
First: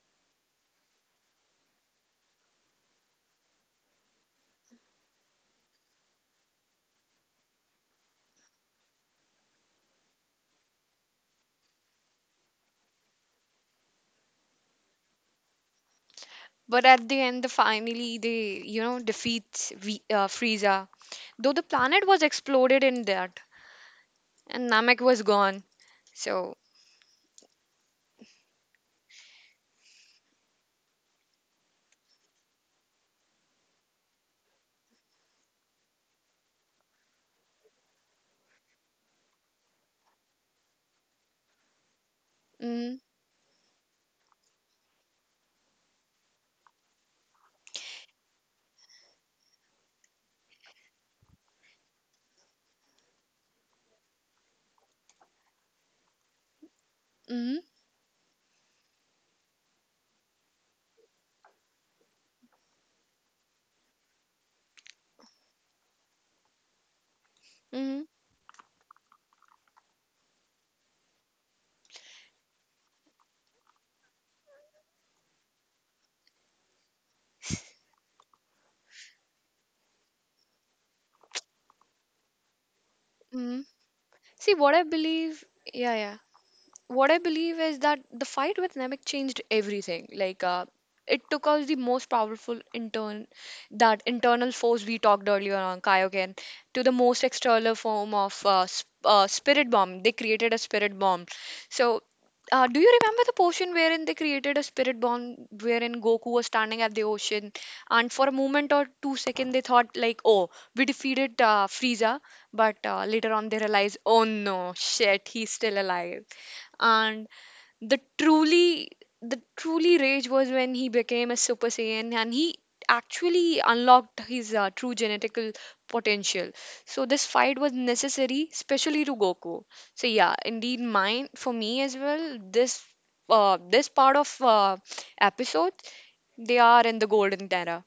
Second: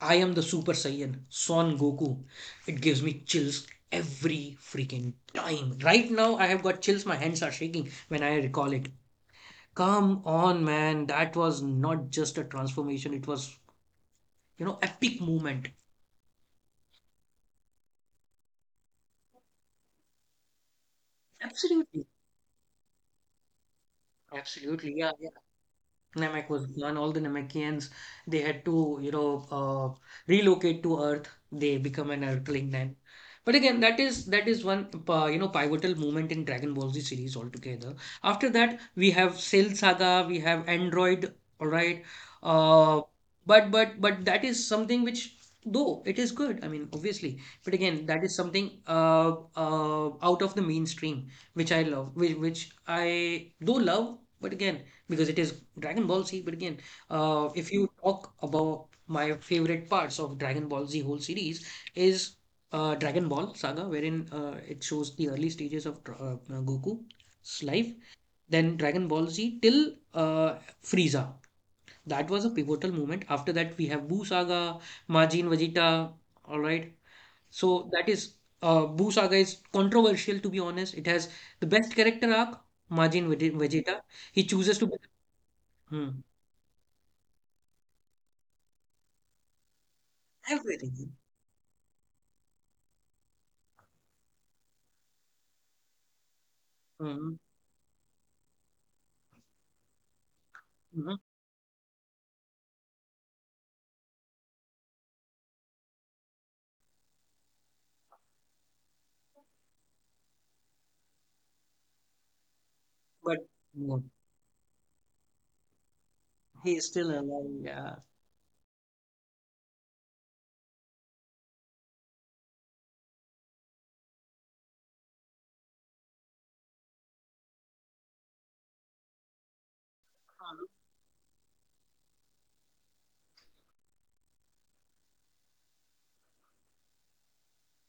Speaker 1: I am the Super Saiyan, Son Goku. It gives me chills every freaking time. Right now, I have got chills. My hands are shaking when I recall it. Come on, man. That was not just a transformation, it was, you know, epic moment.
Speaker 2: But at the end, the finally they you know defeats v- uh, Frieza, though the planet
Speaker 1: Absolutely.
Speaker 2: was exploded in that, and
Speaker 1: Absolutely.
Speaker 2: Namek
Speaker 1: Yeah.
Speaker 2: was gone.
Speaker 1: Namek
Speaker 2: So.
Speaker 1: was gone. All the Namekians, they had to, you know, uh, relocate to Earth. They become an Earthling then. But again, that is that is one, uh, you know, pivotal moment in Dragon Ball Z series altogether. After that, we have Cell Saga, we have Android, all right.
Speaker 2: Mm-hmm.
Speaker 1: Uh, but but but that is something which, though it is good, I mean, obviously. But again, that is something uh, uh, out of the mainstream, which I love, which, which I do love. But again, because it is Dragon Ball Z. But again, uh,
Speaker 2: Mm-hmm.
Speaker 1: if you talk about my favorite parts of Dragon Ball Z whole series is uh, Dragon Ball Saga, wherein uh, it shows the early stages of Dra- uh, Goku's life,
Speaker 2: Mm-hmm.
Speaker 1: then Dragon Ball Z till uh, Frieza. That was a pivotal moment. After that, we have Buu Saga, Majin Vegeta. All right, so that is uh, Boo Saga is controversial to be honest. It has the best character arc, Majin Vegeta. He
Speaker 2: See,
Speaker 1: chooses
Speaker 2: what I
Speaker 1: to be.
Speaker 2: believe, yeah,
Speaker 1: Hmm.
Speaker 2: yeah, what I believe is that the fight with Namek changed everything. Like, uh,
Speaker 1: Everything.
Speaker 2: it took out the most powerful intern, that internal force we talked earlier on, Kaioken, to the most
Speaker 1: Mhm,
Speaker 2: external form of uh, sp- uh, spirit bomb. They created a spirit
Speaker 1: mhm.
Speaker 2: bomb. So, uh, do you remember the portion wherein they created a spirit bomb, wherein Goku was standing at the ocean, and for a moment or two seconds they thought like, "Oh, we defeated uh, Frieza," but uh, later
Speaker 1: But
Speaker 2: on they realized,
Speaker 1: no,
Speaker 2: "Oh no, shit, he's still alive."
Speaker 1: he is still
Speaker 2: And
Speaker 1: alive. Yeah,
Speaker 2: the truly the truly rage was when he became a Super Saiyan, and he actually unlocked his uh, true genetical potential, so this fight was necessary especially to Goku. So yeah, indeed mine, for me as well, this uh, this part of uh, episode, they are in the golden era.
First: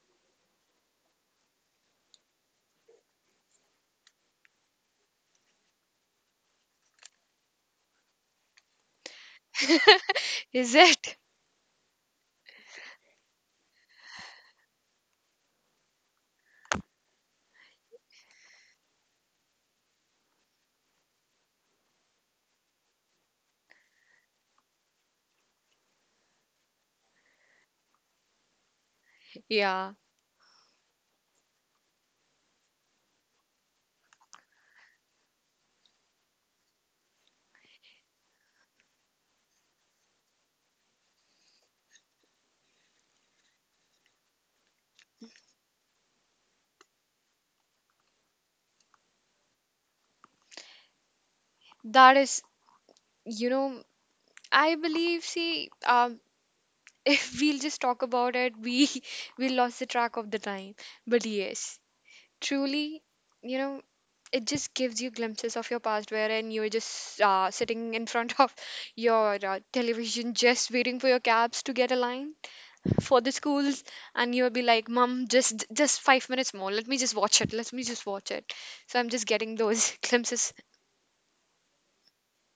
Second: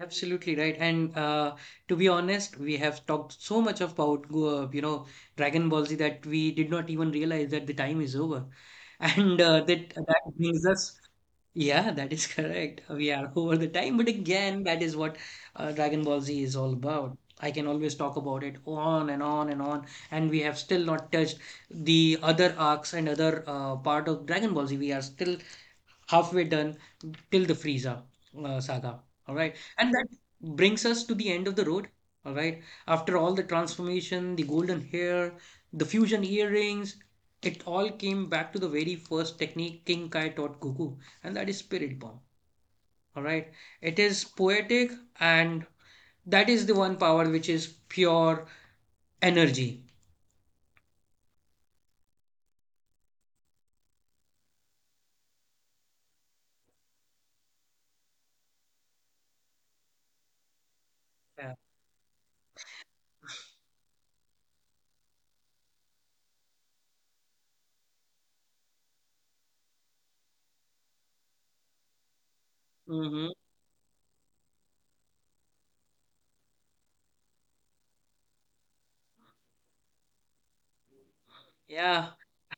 Speaker 1: absolutely right. And uh, to be honest, we have talked so much about uh, you know Dragon Ball Z that we did not even realize that the time is over. And uh, that that brings
Speaker 2: Is
Speaker 1: us.
Speaker 2: it?
Speaker 1: Yeah, that is correct. We are over the time, but again, that is what uh, Dragon Ball Z is all about. I can always talk about it on and on and on, and we have still not touched the other arcs and other uh, part of Dragon Ball Z. We are still halfway done till the Frieza uh, saga. All right, and
Speaker 2: Yeah,
Speaker 1: that brings us to the end of the road. All right, after all the transformation, the golden hair, the fusion earrings, it all came back to the very first technique King Kai taught Goku, and that is Spirit Bomb. All right, it is poetic, and that is the one power which is pure energy.
Speaker 2: that is. You know, I believe, see, um if we'll just talk about it, we we lost the track of the time. But
Speaker 1: Yeah.
Speaker 2: yes, truly, you know, it just gives you glimpses of your past, wherein you're just uh, sitting in front of your uh, television, just waiting for your cabs to get aligned for
Speaker 1: Mhm.
Speaker 2: the schools, and you'll be like, "Mom, just just five minutes more. Let me just watch it. Let me just watch it." So I'm just getting those glimpses.
Speaker 1: Yeah.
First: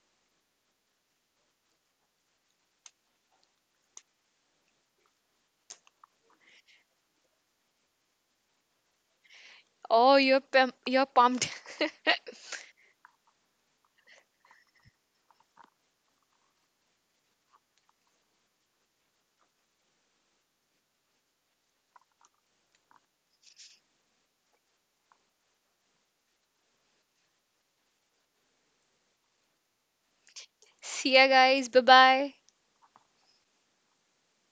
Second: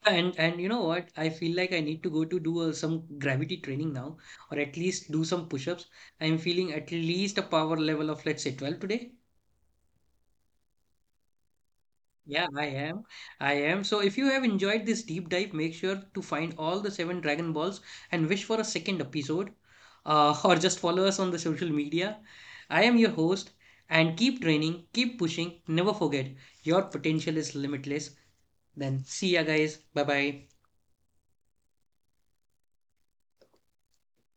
Speaker 1: And and you know what? I feel like I need to go to do uh, some gravity training now, or at least do some push-ups. I'm feeling at least a power level of let's say twelve today.
Speaker 2: Oh, you're pum- you're pumped.
Speaker 1: Yeah, I am. I am. So if you have enjoyed this deep dive, make sure to find all the seven Dragon Balls and wish for a second episode, uh, or just follow us on the social media. I am your host, and keep training, keep pushing. Never forget, your potential is limitless. Then see ya, guys. Bye bye.
Speaker 2: See ya, guys. Bye bye.